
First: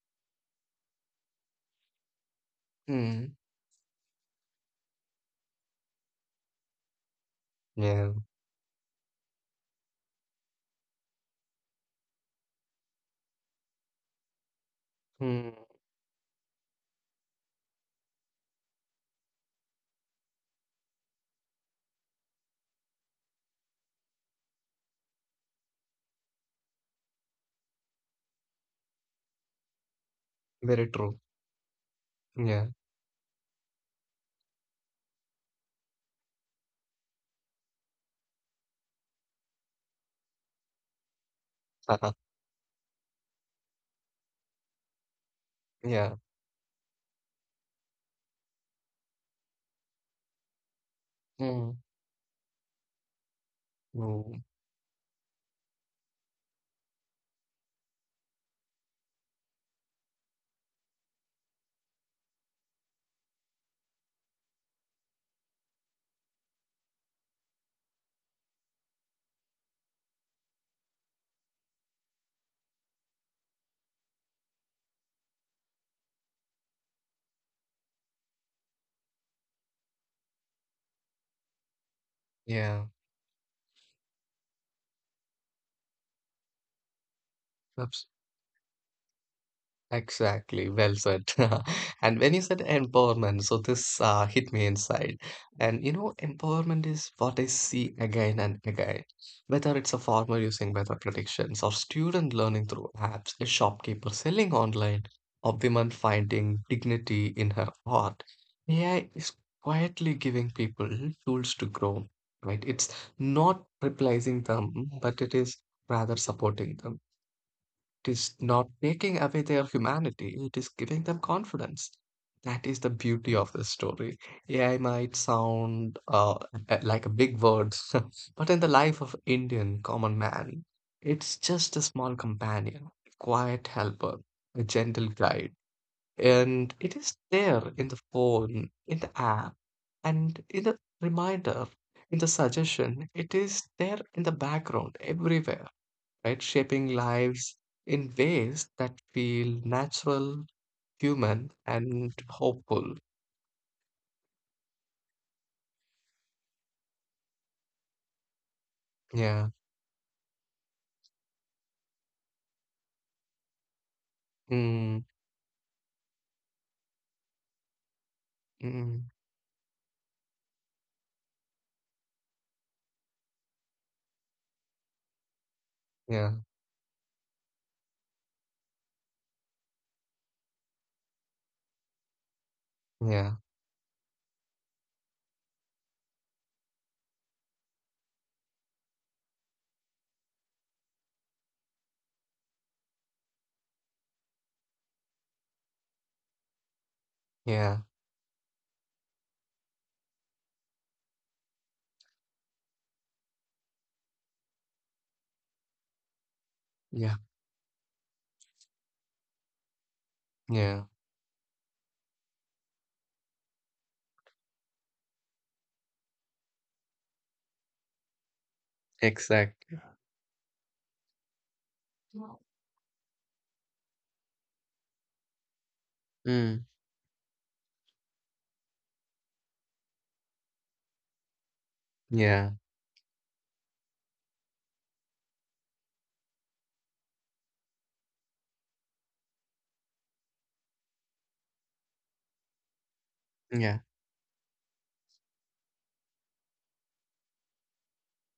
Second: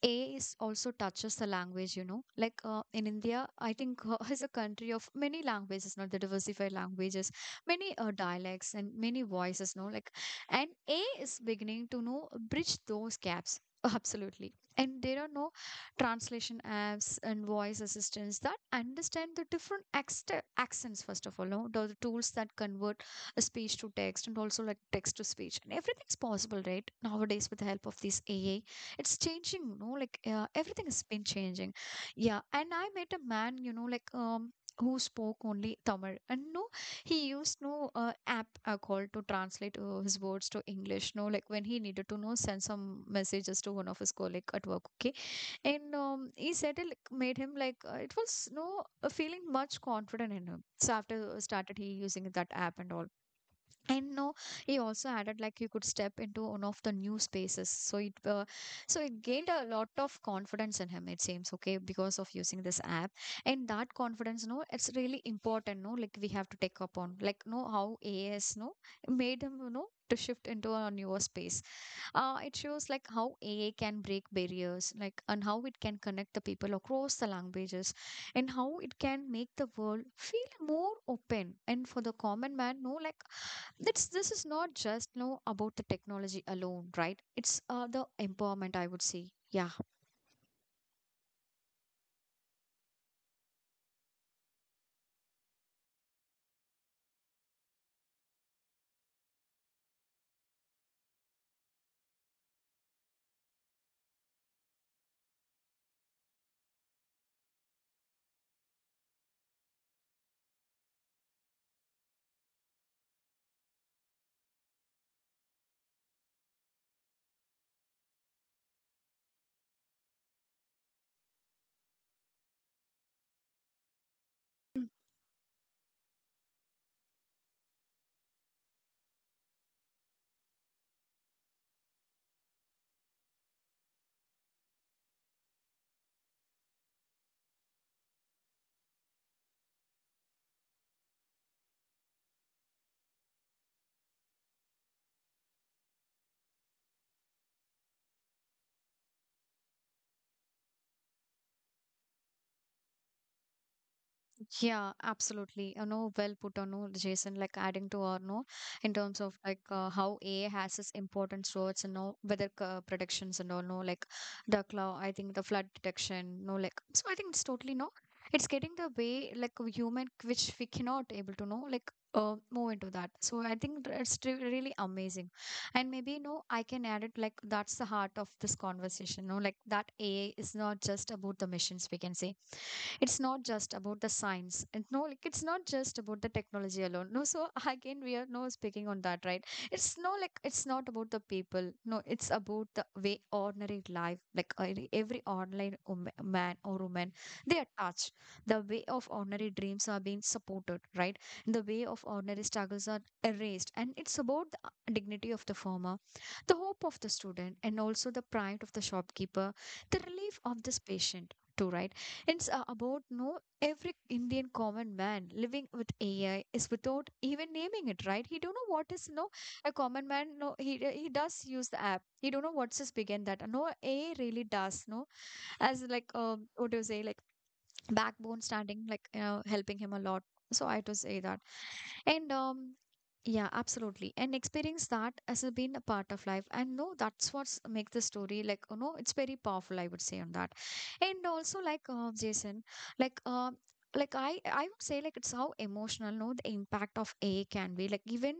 A: A is also touches the language, you know. Like in
B: Hmm.
A: India, I think is a country of many languages, not the diversified languages, many
B: Yeah.
A: dialects and many voices, no. Like, and A is beginning to know bridge those gaps. Absolutely. And there are no
B: Hmm.
A: translation apps and voice assistants that understand the different accents, first of all, no? The tools that convert speech to text and also like text to speech and everything is possible right nowadays with the help of this ai it's changing you know like everything
B: Very
A: has
B: true.
A: been changing. Yeah,
B: Yeah.
A: and I met a man you know like who spoke only tamil and no he used no app called to translate his words to english no like when he needed to know send some messages to one of his colleague at work. Okay, and
B: Yeah.
A: he said it like, made him like it was no feeling much confident in him so after
B: Hmm.
A: started he using that app and all. And no
B: Mm,
A: he also added like he could step into one of the new spaces so it gained a lot of confidence in him it seems, okay, because of using this app. And that confidence no it's really important no like we have to take up on like no how as no made him you know to shift into a newer space. It shows like how ai can break barriers like and how it can connect the people across the languages and how it can make the world feel more open and for the common man
B: yeah.
A: no like that's, this is not just know about the technology alone, right? It's the
B: Absolutely.
A: empowerment, I would say. Yeah.
B: Exactly, well said. And when you said empowerment, so this hit me inside. And you know, empowerment is what I see again and again. Whether it's a farmer using weather predictions, or student learning through apps, a shopkeeper selling online, or women finding dignity in her art, AI is quietly giving people tools to grow, right? It's not replacing them, but it is rather supporting them. It is not taking away their humanity, it is giving them confidence. That is the beauty of this story. AI might sound like a big word, but in the life of Indian common man, it's just a small companion, a quiet helper, a gentle guide. And it is there in the phone, in the app, and in the reminder, in the suggestion. It is there in the background, everywhere, right? Shaping lives in ways that feel natural, human, and hopeful.
A: Yeah, absolutely. You know, well put on, no, Jason, like adding to or no, in terms of
B: Yeah.
A: like how AI has its importance towards, you know, weather predictions and all, no, like the cloud,
B: Mm,
A: I think the flood detection, no, like, so I think it's totally, no, it's getting the
B: mm,
A: way like we human, which we cannot able to know, like, move into that. So I think it's really amazing. And maybe,
B: yeah.
A: no, I can add it like that's the heart of this conversation, no, like that AI is not just about the missions, we can say it's
B: Yeah.
A: not just about the science and no like it's not just about the technology alone no so again we are no speaking on that right. It's no like it's not about the people no it's about the way ordinary life like every online man or woman they are
B: Yeah.
A: touched, the way of ordinary dreams are being supported right, the way of ordinary struggles are erased and it's about the dignity of the farmer, the hope of the
B: Yeah.
A: student and also the pride of the shopkeeper, the relief of this
B: Yeah.
A: patient too right. It's about no every Indian common man living with AI is without even naming it, right? He don't know what is no a
B: Exactly.
A: common man. No, he does use the app. He don't know what's his big and that. No, AI really does. No, as
B: Mm,
A: what do you say? Like backbone standing, like you know, helping him a lot. So I to say that, and
B: yeah.
A: yeah, absolutely. And experience that as a being a part of life. And no, that's what's make the story like, you know, it's very powerful, I would say on that. And also like Jason, like uh,
B: Yeah.
A: like I would say like it's how emotional, no, the impact of AI can be. Like even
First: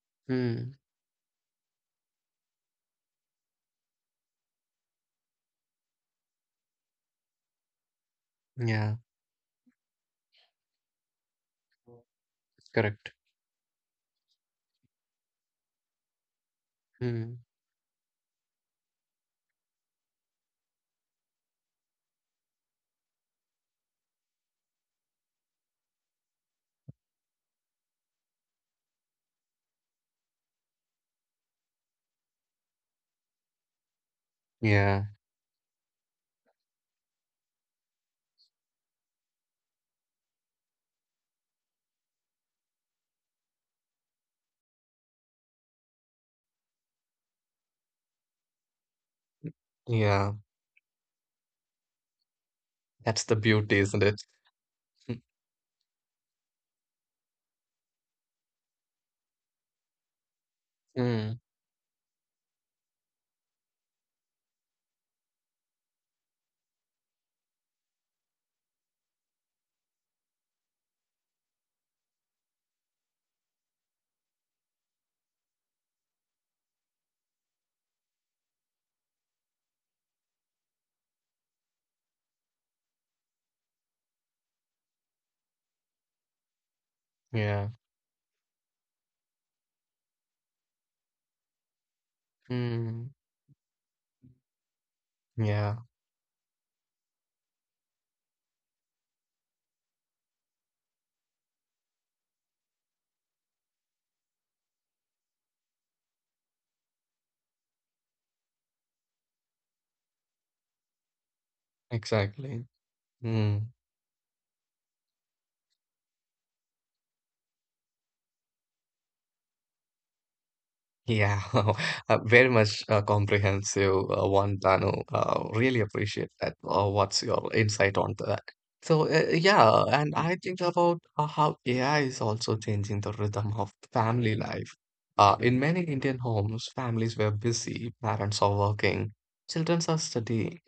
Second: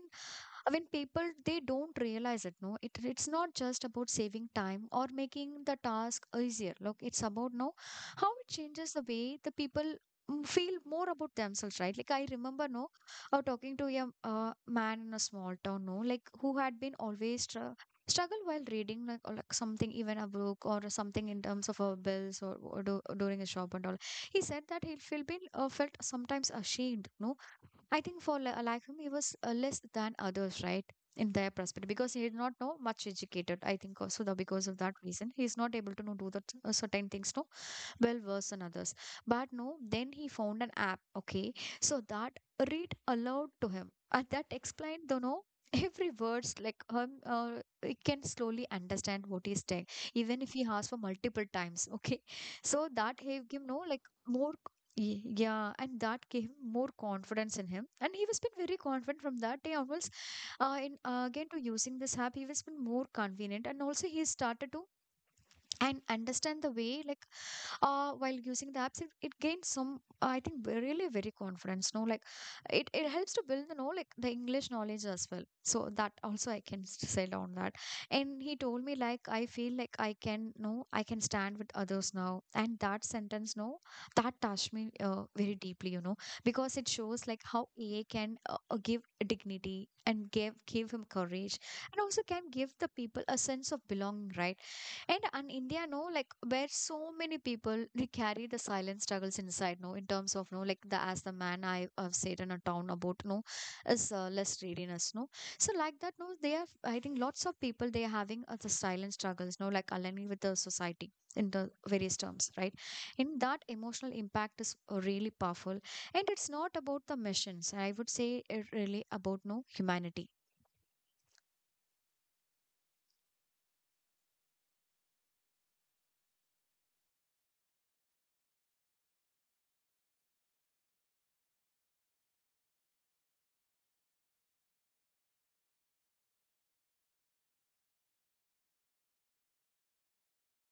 A: I
B: Mm,
A: mean, people they don't realize it. No, it's not just about saving time or making the task easier. Look, it's about no how it changes
B: yeah.
A: the way the people mm, feel more about themselves, right? Like I remember, no,
B: Correct.
A: talking to a man in a small town, no, like who had been
B: Mm,
A: always struggle while reading like, or, like something even a book or something in terms of bills or do, during a shop and all. He said that he feel been felt sometimes ashamed, no I think for like him, he was less than others, right? In their perspective, because he did not know much educated, I think also the, because of that
B: yeah.
A: reason, he is not able to know do that certain things, no well worse than others. But no, then he found an app, okay, so that read aloud to him. And that explained, the no. Every words like him, he can slowly understand what he's saying,
B: Yeah.
A: even if he asks for multiple times, okay. So that
B: That's the
A: gave him,
B: beauty,
A: no, like
B: isn't it?
A: more.
B: Mm.
A: Yeah, and that gave him more confidence in him, and he was been very confident from that day onwards. In
B: Mm,
A: again to using this app, he was been more convenient, and also he started to and understand the way like while using the apps it gains some I think really very confidence no like, it helps to build the know like the english knowledge as well so that also I can say on that. And he told me like I feel like I can no I can stand with others now and that sentence no that touched me very deeply you know because it shows like how
B: yeah.
A: ea can give dignity and give him courage and also can give the
B: Mm,
A: people a sense of belonging right. And in
B: yeah.
A: India, no, like where so many people they carry the silent struggles inside, no, in terms of no, like the as the man I have said in a town about no, is less readiness, no. So like that, no, they have. I think lots of people they are having the silent struggles, no, like aligning with the society in the various terms,
B: Exactly.
A: right? And that
B: Mm.
A: emotional impact is really powerful, and it's not about the missions. I would say it really about no humanity.
B: Yeah, very much comprehensive one, Banu. Really appreciate that. What's your insight on that? So, yeah, and I think about how AI is also changing the rhythm of family life. In many Indian homes, families were busy, parents are working, children are studying,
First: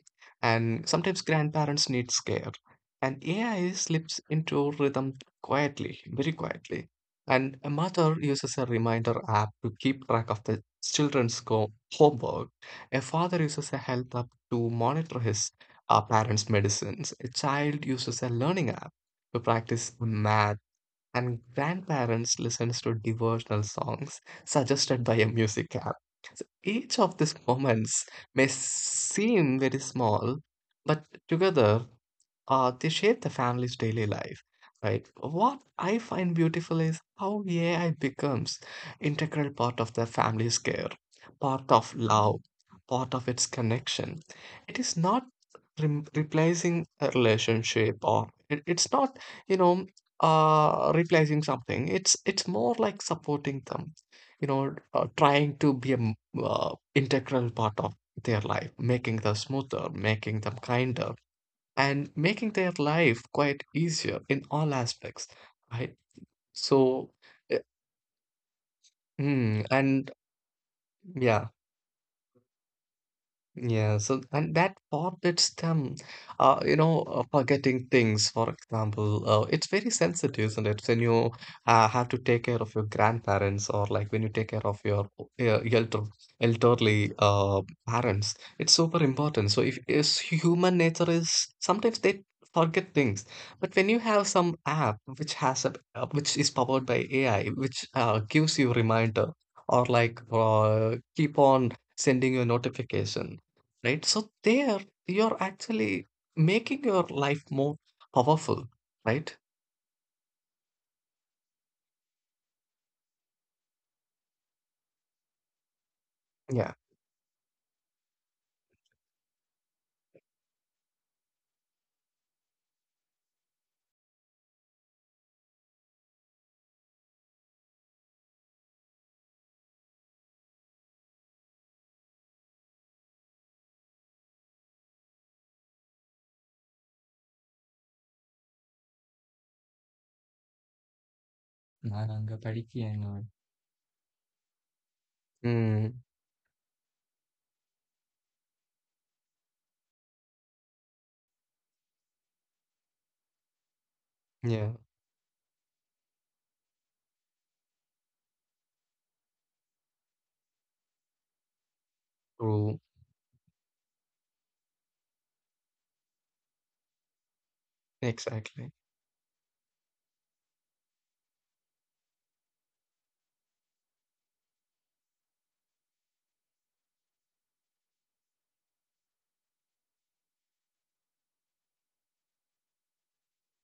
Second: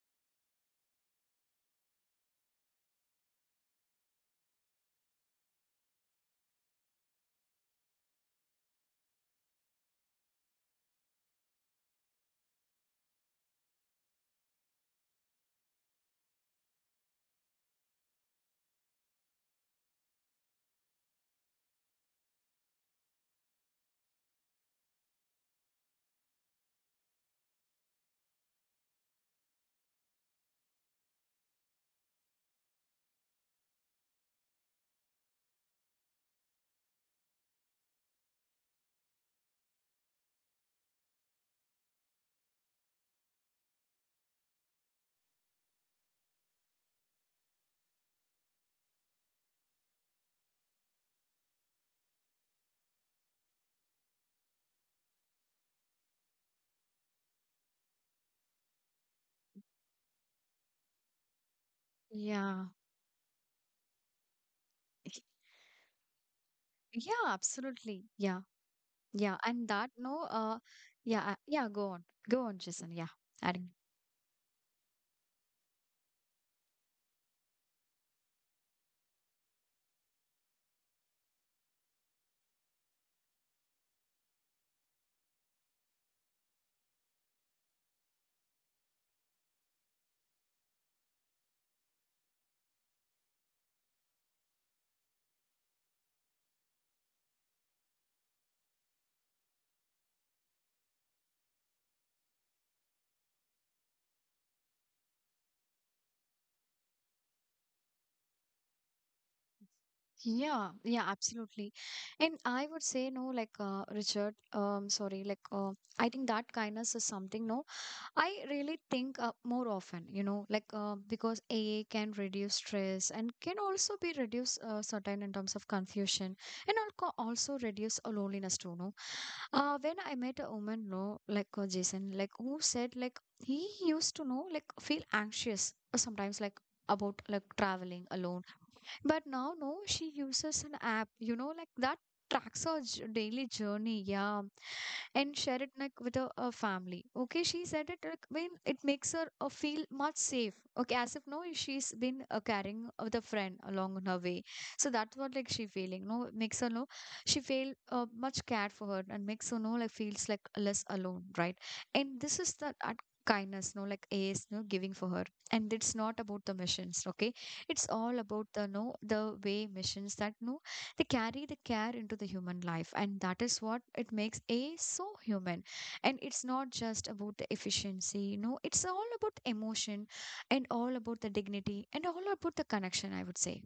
B: and sometimes grandparents need care. And AI slips into rhythm quietly, very quietly. And a mother uses a reminder app to keep track of the children's homework. A father uses a health app to monitor his parents' medicines. A child uses a learning app to practice math. And grandparents listens to devotional songs suggested by a music app. Each of these moments may seem very small, but together they shape the family's daily life, right? What I find beautiful is how AI becomes integral part of the family's care, part of love, part of its connection. It is not rem replacing a relationship, or it, it's not, you know, replacing something. It's more like supporting them, you know, trying to be an integral part of their life, making them smoother, making them kinder and making
A: Yeah.
B: their life quite easier in all aspects, right? So,
A: Yeah,
B: uh,
A: absolutely. Yeah. Yeah,
B: mm,
A: and that
B: and
A: no, yeah,
B: yeah.
A: yeah, go on, go on, Jason. Yeah, adding.
B: Yeah, so and that forbids them, forgetting things. For example, it's very sensitive, isn't it? When you have to take care of your grandparents, or like when you take care of your elderly parents, it's super important. So if is human nature is sometimes they forget things, but when you have some app which has a which is powered by AI, which gives you reminder or like keep on sending you a notification, right? So there you're actually making your life more powerful, right?
A: Yeah, yeah, absolutely. And I would say no, like Richard, sorry, like I think that
B: Yeah.
A: kindness is something no, I really think more often, you know, like because a A can reduce stress and can also be reduce certain in terms of confusion and also reduce loneliness too, no. When I met a woman, no, like Jason, like who said like he used to know like feel anxious sometimes like about like traveling alone but now, no, she uses an app, you know, like that tracks her daily journey. Yeah. And share it
B: Mm,
A: like with her, her family. Okay. She said it like, when it makes her feel much safe. Okay. As if, no, she's been carrying with a friend along on her way.
B: yeah.
A: So that's what like she feeling, no, it makes her know she feel much cared for her and makes her know like feels like less alone. Right. And this is the,
B: True.
A: kindness no like is no giving for her and it's not about the missions, okay, it's all about the
B: Exactly.
A: no the way missions that no they carry the care into the human life and that is what it makes a so human. And it's not just about the efficiency you know it's all about emotion and all about the dignity and all about the connection I would say.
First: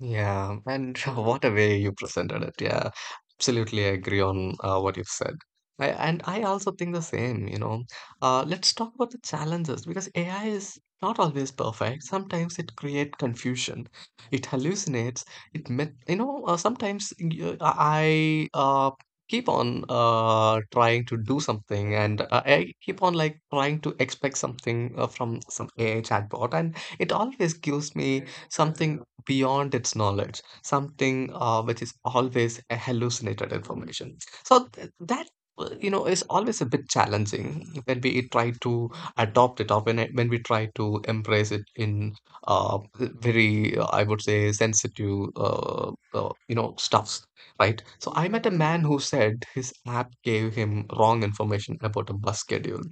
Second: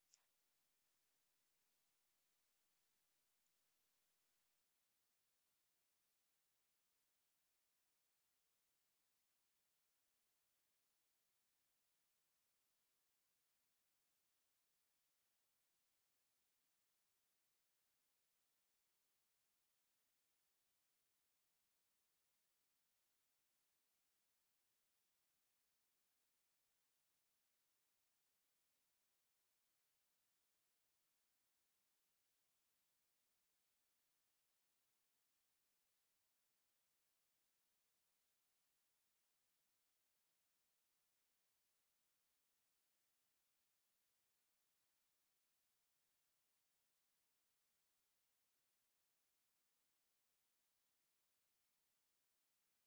B: Yeah, and what a way you presented it. Yeah, absolutely agree on what you've said. I also think the same, you know. Let's talk about the challenges because AI is not always perfect. Sometimes it creates confusion, it hallucinates, it met, you know, sometimes y- I keep on trying to do something and I keep on like trying to expect something from some AI chatbot and it always gives me something beyond its knowledge, something which is always a hallucinated information. So that is always a bit challenging when we try to adopt it or when we try to embrace it in very I would say sensitive stuffs. Right. So I met a man who said his app gave him wrong information about a bus schedule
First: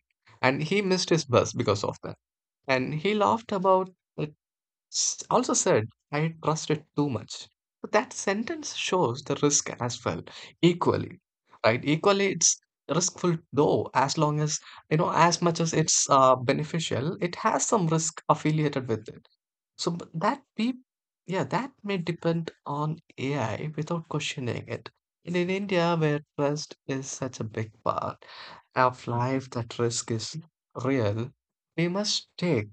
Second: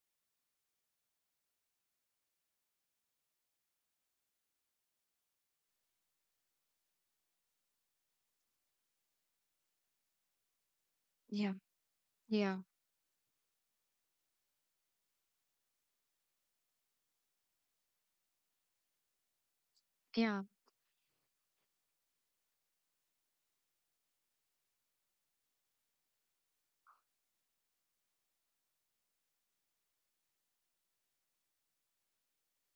B: and he missed his bus because of that. And he laughed about, also said, I trust it too much. But that sentence shows the risk as well, equally,
A: Yeah.
B: right? Equally,
A: Yeah,
B: it's riskful though, as long as, you know, as much as it's beneficial, it has some risk affiliated with it. So
A: yeah.
B: yeah, that may depend on AI without questioning it. And in India, where trust is such a big part of life, that risk is real. We must take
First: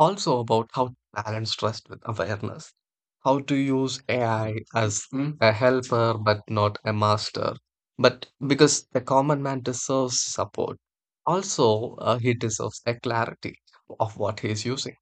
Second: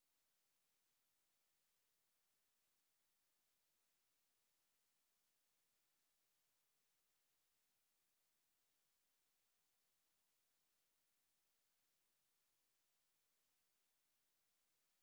B: also about how to balance trust with awareness. How to use AI as, a helper but not a master. But because the common man deserves support, also he deserves a clarity of what he is using.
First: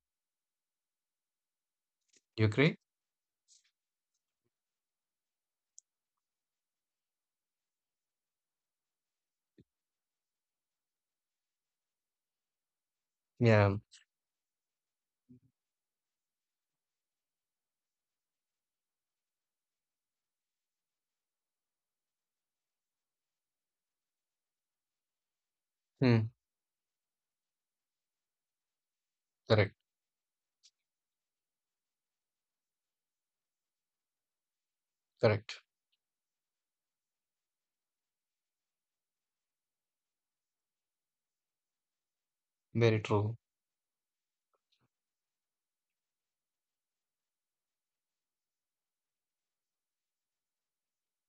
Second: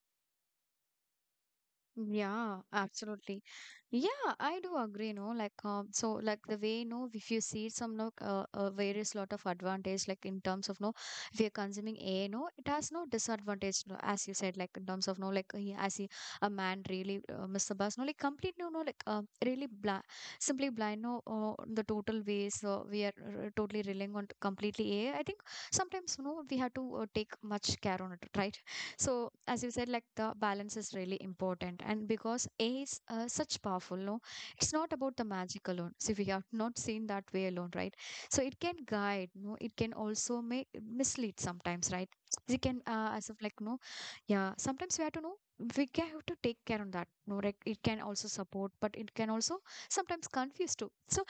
B: You
A: Yeah,
B: agree?
A: absolutely. Yeah, I do agree, no, like so like the way no, if you see some no various lot of advantage like in terms of no if you're consuming AI, no, it has no
B: Yeah.
A: disadvantage no, as you said like in terms of no like he, as he, a man really miss the bus no like completely no no, like really blind simply blind no the total ways so we are totally relying on completely A. I think sometimes
B: Hmm.
A: no we have to take much care on it, right? So as you
B: Correct.
A: said, like the balance is really important, and because A is such powerful no, it's not about the
B: Correct.
A: magic alone, so we have not seen that way alone, right? So it can guide no, it can also make mislead sometimes, right? It can
B: Very
A: as
B: true.
A: of like no, yeah, sometimes we have to know, we can have to take care on that no, like it can also support but it can also sometimes confuse too. So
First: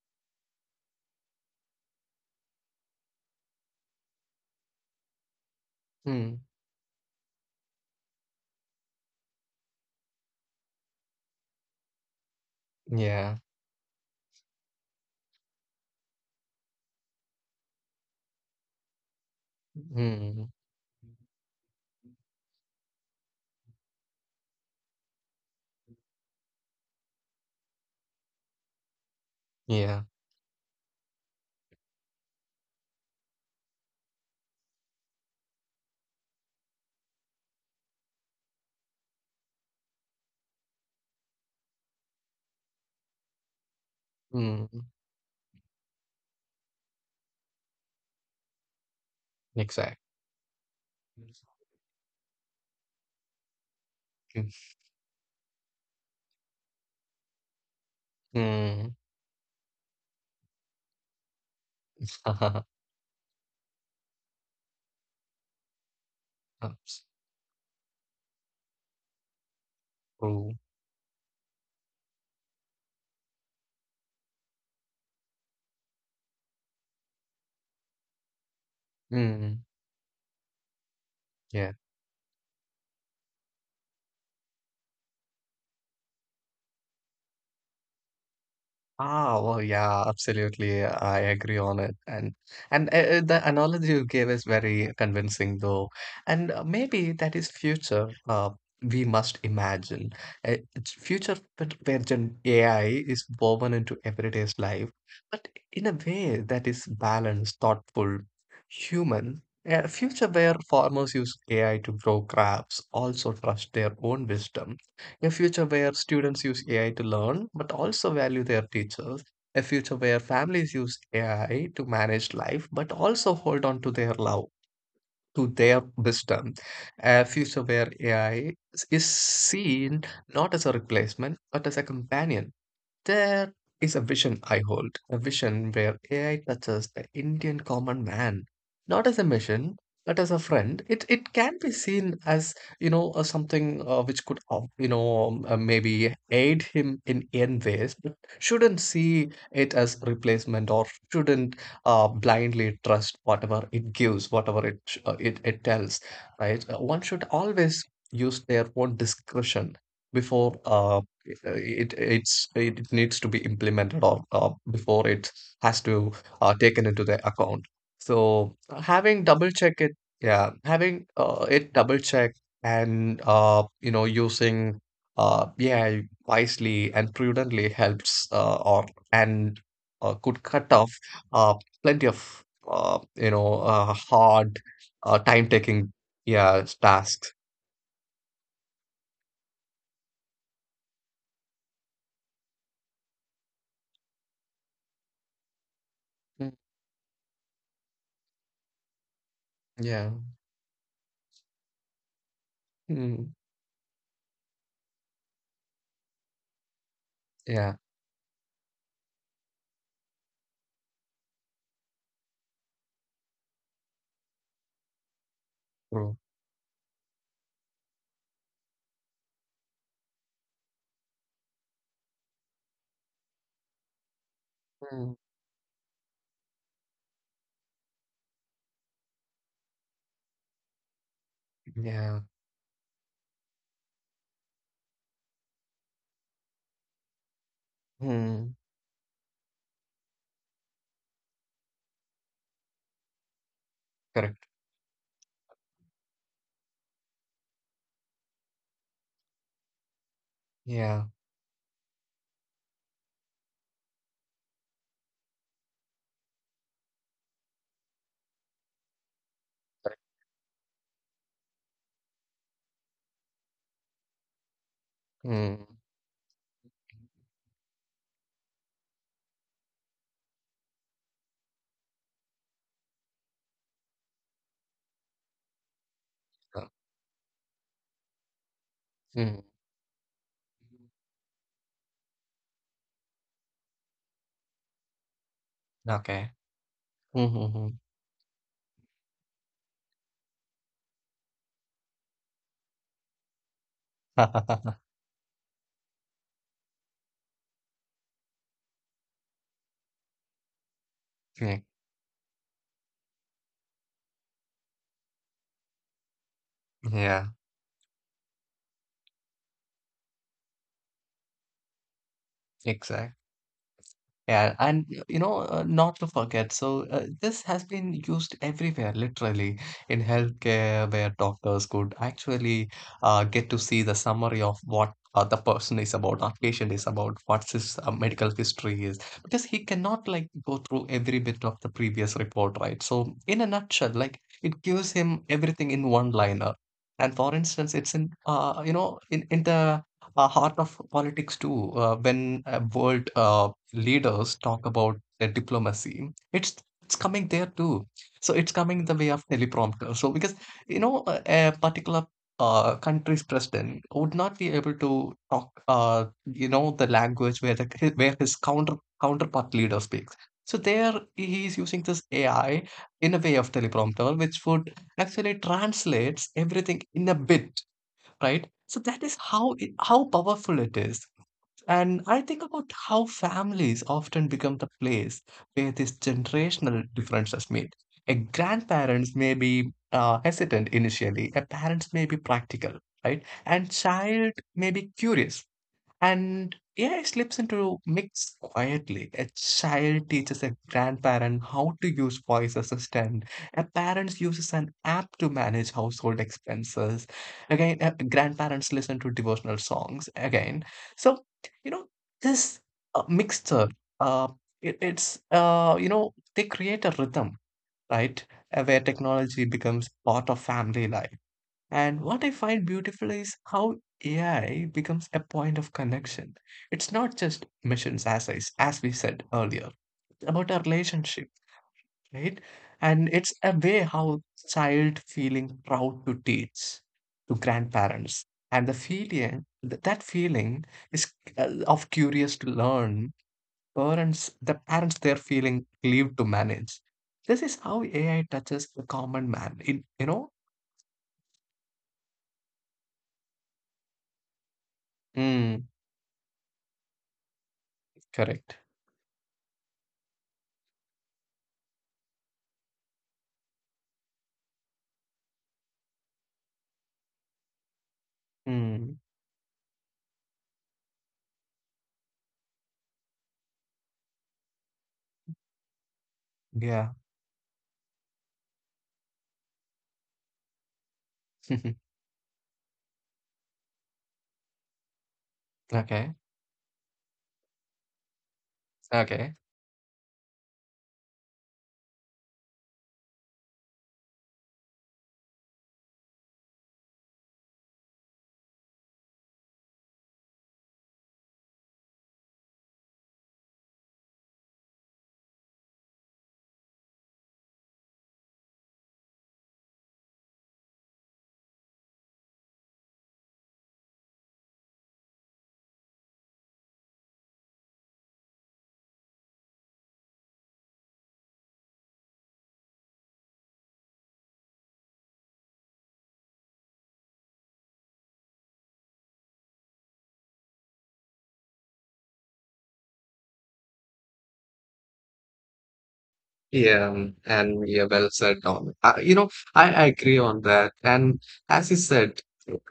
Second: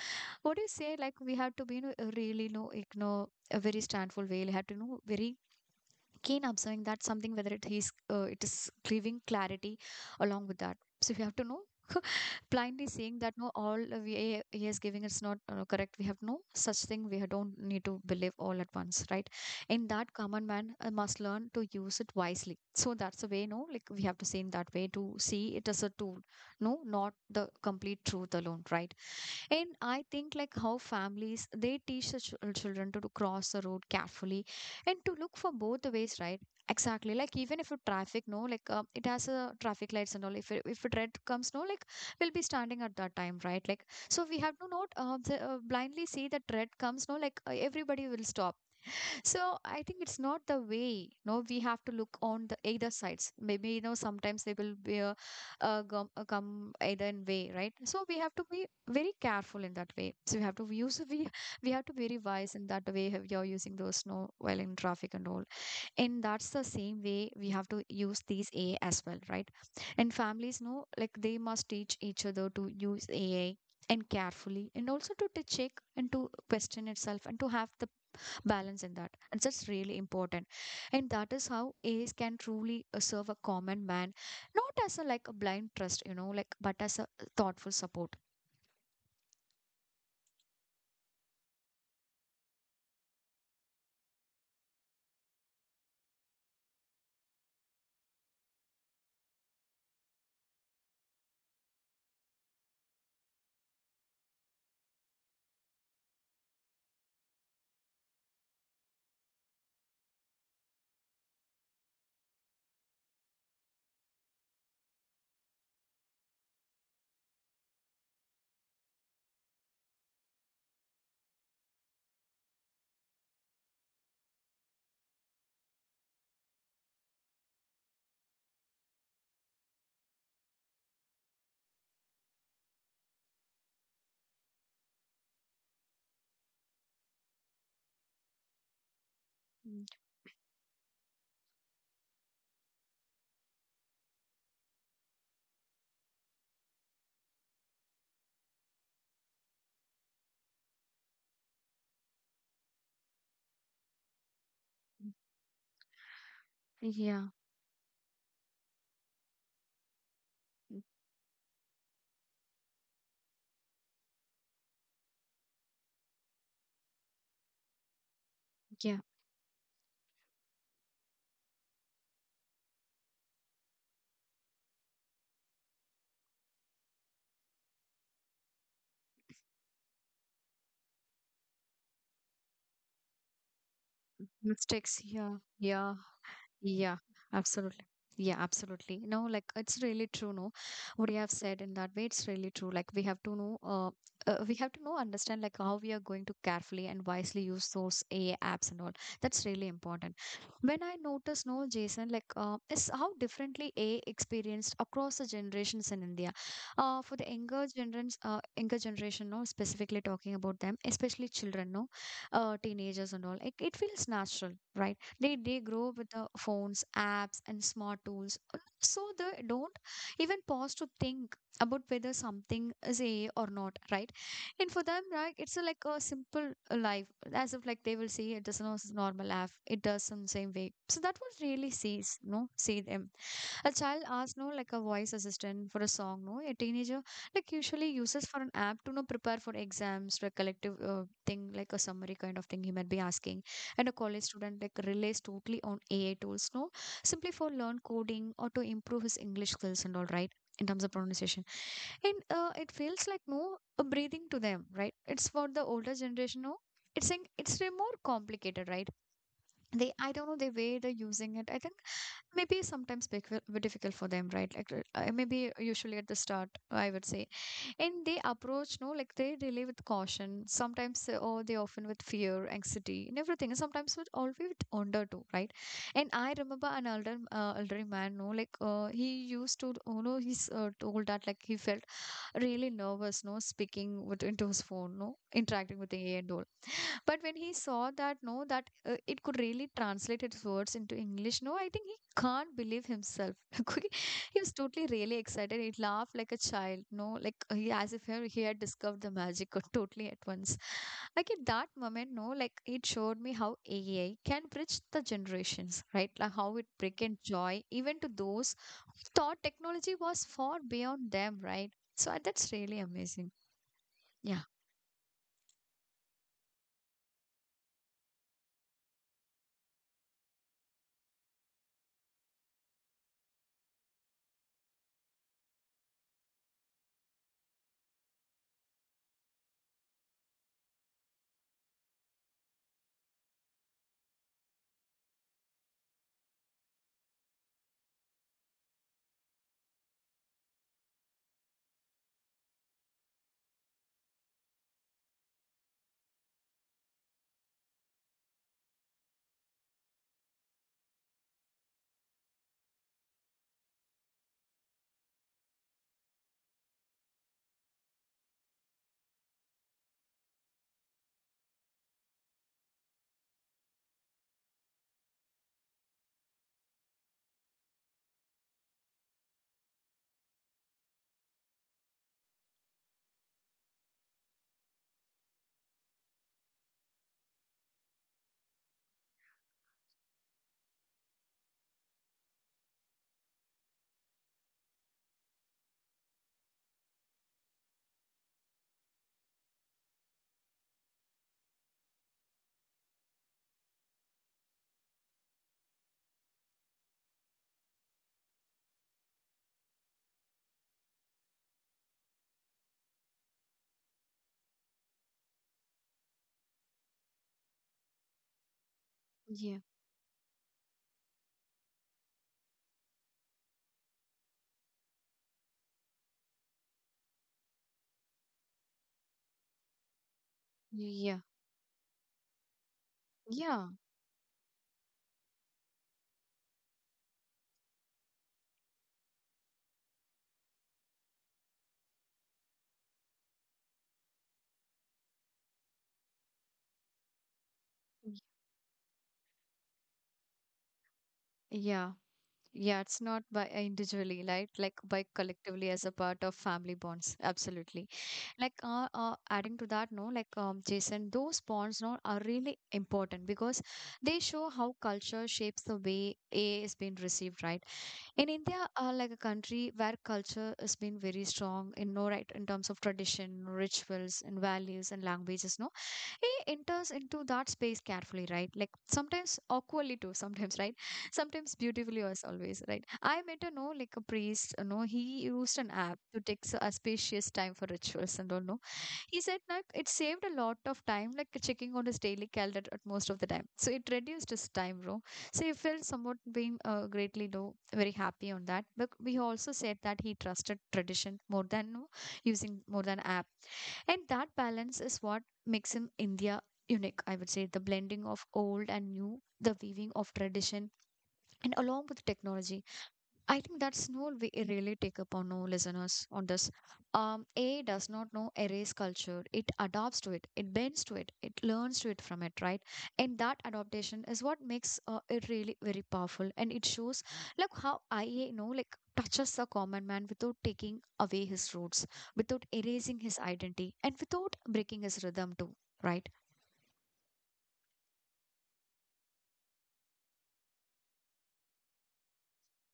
A: what do you say, like we have to be really no, a very standful way we have to know, very
B: Hmm.
A: keen observing that something, whether it is giving clarity along with that. So we have to know. Blindly saying that
B: Yeah.
A: no, all he is giving is not correct, we have no such thing, we don't need to believe all at once, right? In that,
B: Hmm.
A: common man must learn to use it wisely. So that's the way no, like we have to say in that way, to see it as a tool, no, not the complete truth alone, right? And
B: Yeah.
A: I think like how families, they teach the children to cross the road carefully and to look for both the ways, right? Exactly. Like even if a traffic, no, like it has a traffic lights and all. If it red comes, no, like we'll be standing at that time, right? Like so we have
B: Hmm.
A: to not blindly see that red comes, no, like everybody will stop. So I
B: Exactly.
A: think it's not the way. No, we have to look on the either sides. Maybe you know sometimes
B: Hmm.
A: they will be a, uh, gum come either in way, right? So we have to be
B: Hmm.
A: very careful in that way. So we have to use we we have to be very wise in that way, how we are using those no while in traffic and all, and that's the
B: That's
A: same way we have to use these AI as well, right? And
B: true.
A: families know like they must teach each other to use AI and carefully, and also to check and to question itself and to have the balance in that, and
B: Mm,
A: that's really important, and that is
B: yeah.
A: how AIs can truly serve a common man, not as a like a blind trust you know like, but as a thoughtful support.
B: Ah, well, yeah, absolutely. I agree on it. And the analogy you gave is very convincing, though. And maybe that is future. We must imagine a future where gen AI is woven into everyday's life, but in a way that is balanced, thoughtful, human. A future where farmers use AI to grow crops, also trust their own wisdom. A future where students use AI to learn but also value their teachers. A future where families use AI to manage life but also hold on to their love, to their wisdom. A future where AI is seen not as a replacement but as a companion. There is a vision I hold, a vision where AI touches the Indian common man, not as a machine, but as a friend. It can be seen as you know something which could maybe aid him in n ways, but shouldn't see it as replacement or shouldn't blindly trust whatever it gives, whatever it it it tells. Right? One should
A: Yeah,
B: always use their own discretion before it needs to be implemented or before it has to taken into the account. So
A: yeah.
B: having double check it, yeah, having it double check and you know using AI wisely and prudently helps or and could cut off uh, plenty of hard
A: Mistakes. Yeah,
B: time taking,
A: yeah.
B: yeah,
A: Yeah,
B: tasks.
A: absolutely. Yeah, absolutely. No, like it's really true. No, what you have said in that way, it's really true. Like we have to know, we have to know, understand like how we are going to
B: Mm,
A: carefully and wisely use those AI apps and all. That's really
B: yeah.
A: important. When I notice, no, Jason, like is how
B: Mm,
A: differently AI experienced across the generations in India. For the
B: yeah,
A: younger generation, no, specifically talking about them, especially children, no, teenagers and all. It feels natural, right? they grow up with
B: true.
A: the phones apps and smart tools, so they don't even pause to think about whether something is a or not, right? And for them,
B: Mm.
A: right, it's a, like a simple life, as if like they will see it doesn't know it's normal life, it does in the same way. So that was really
B: Yeah.
A: sees no see them. A child asks, no, like a voice assistant for a song, no? A teenager, like, usually uses for an
B: Mm.
A: app to, no, prepare for exams, for a collective thing, like a summary kind of thing he might be asking. And a college
B: Correct.
A: student, like, relies totally on AI tools, no? Simply for learn coding or to improve his English skills and all, right? In terms of
B: Yeah.
A: pronunciation. And it feels like, no, a breathing to them, right? It's for the older generation, no? It's, saying it's way more complicated, right? They,
B: Correct.
A: I don't know, the way they're using it. I think maybe sometimes were difficult for them, right? Like maybe
B: Mm.
A: usually at the start I would say, and they approach no like they really with caution sometimes or they often with fear anxiety and everything, and sometimes with always with wonder too, right? And I
B: So.
A: remember an elderly man no, like he
B: Mm.
A: used to you know he's told that like he felt really nervous no speaking with into his phone no interacting with the AI
B: Okay.
A: and all, but when he
B: Mhm.
A: saw that no that it could really translate its words into English, no, I think he can't believe himself. He was totally really excited, he laughed like a child, no, like he, as if he, he had discovered the magic totally at once. Like at
B: Yeah.
A: that moment no like it showed me how AI can bridge the generations, right? Like how it bring in
B: Yeah.
A: joy even to those who thought technology was far beyond them, right? So that's really
B: Exactly.
A: amazing. Yeah.
B: Not to forget, this has been used everywhere, literally in healthcare, where doctors could actually get to see the summary of what the person is about, or patient is about, what's his medical history is, because he cannot like go through every bit of the previous report, right? So, in a nutshell, like it gives him everything in one liner. And for instance, it's in in the heart of politics too, when world leaders talk about their diplomacy, it's coming there too. So it's coming the way of teleprompter. So because you know a particular country's president would not be able to talk you know the language where the hi- where his counter counterpart leader speaks. So there he is using this AI in a way of teleprompter, which would actually translates everything in a bit, right? So that is how how powerful it is. And I think about how families often become the place where these generational differences meet. A grandparents may be hesitant initially, a parents may be practical, right? And child may be curious. And AI slips into mix quietly. A child teaches a grandparent how to use voice assistant. A parent uses an app to manage household expenses. Again, grandparents listen to devotional songs. Again, so you know this Mixture. Uh, it's they create a rhythm, right? Where technology
A: Yeah.
B: becomes part of family life. And what I find beautiful is how AI becomes a point of connection. It's not just missions, as I as we said earlier, it's about a
A: Yeah.
B: relationship, right? And it's a
A: Yeah.
B: way how child feeling proud to teach to grandparents, and the feeling that feeling is of curious to learn. The parents, they're feeling relieved to manage. This is how AI touches the common man.
A: Yeah. Yeah, it's not by individually, right? Like by
B: Mm,
A: collectively as a part of family bonds. Absolutely. Like
B: correct.
A: adding to that, no, like um, Jason, those bonds no are really important because they show how culture shapes the way A is being received, right? In India,
B: Mm.
A: like a country where culture has been very strong in no right in terms of tradition, rituals and values and languages, no? He enters
B: Yeah.
A: into that space carefully, right? Like sometimes awkwardly too sometimes, right? Sometimes beautifully as always, right? I met a no like a priest, you know, he used an app
B: Okay.
A: to take a spacious time for rituals and all, no. He said
B: Okay.
A: like it saved a lot of time like checking on his daily calendar at most of the time, so it reduced his time bro. So he felt somewhat being greatly low very happy on that, but we also said that he trusted tradition more than no, using more than app, and that balance is what makes him India unique, I would say. The blending of old and new, the weaving of tradition, and along with technology. I think that's no we really take up on no listeners on this. AI does not know erase culture. It adapts to it. It bends to it. It learns to it from it, right? And that adaptation is what makes it really very powerful. And it shows like how Ia, you know, like touches the common man without taking away his roots, without erasing his identity, and without breaking his rhythm too, right?
B: Well said, Don. I agree on that. And as you said,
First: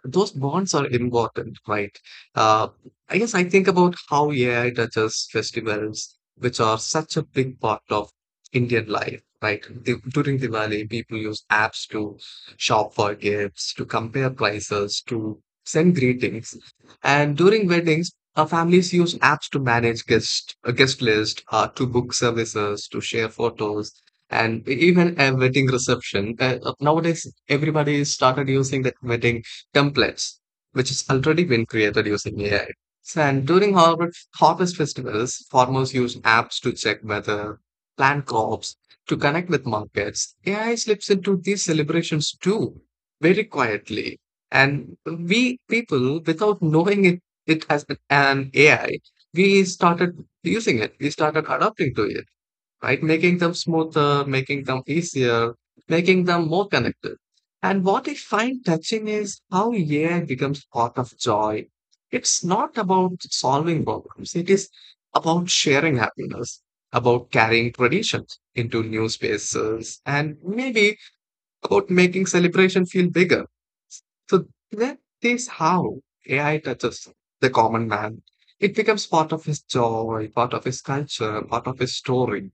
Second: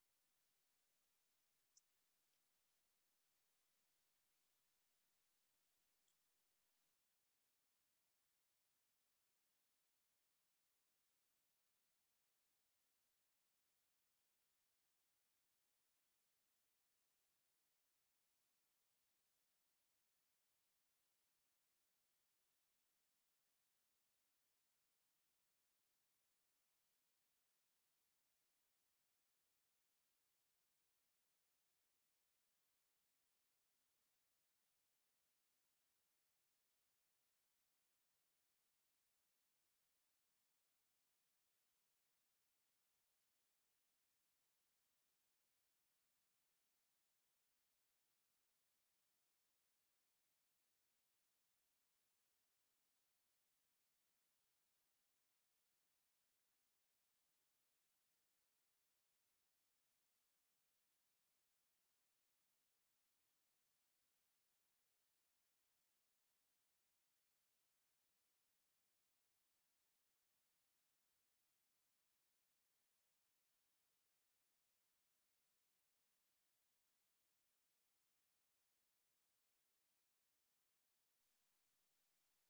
B: those bonds are important, right? Uh, I guess I think about how AI touches festivals, which are such a big part of Indian life, right? During Diwali, people use apps to shop for gifts, to compare prices, to send greetings. And during weddings, families use apps to manage guest a guest list, to book services, to share photos, and even a wedding reception. Nowadays, everybody started using the wedding templates, which has already been created using AI. So, and during harvest festivals, farmers use apps to check weather, plan crops, to connect with markets. AI slips into these celebrations too, very quietly. And we people, without knowing it, it has been an AI. We started using it. We started adapting to it, right? Making them smoother, making them easier, making them more connected. And what I find touching is how AI becomes part of joy. It's not about solving problems. It is about sharing happiness, about carrying traditions into new spaces, and maybe about making celebration feel bigger. So that is how AI touches the common man. It becomes part of his joy, part of his culture, part of his story.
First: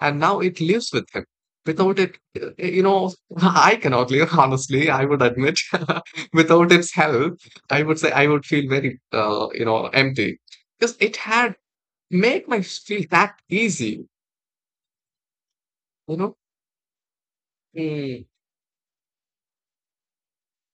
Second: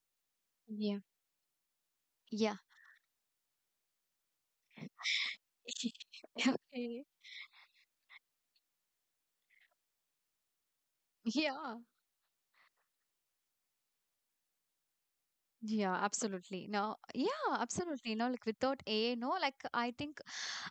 B: And now it lives
A: Yeah.
B: with him. Without it,
A: Yeah.
B: I cannot live, honestly, I would admit. Without its help, I would say I would feel very, empty. Because it
A: Okay.
B: had
A: Yeah.
B: made my feel that easy,
A: Yeah,
B: you know?
A: absolutely. No, yeah, absolutely.
B: Mm.
A: No, like without AI, no, like I think,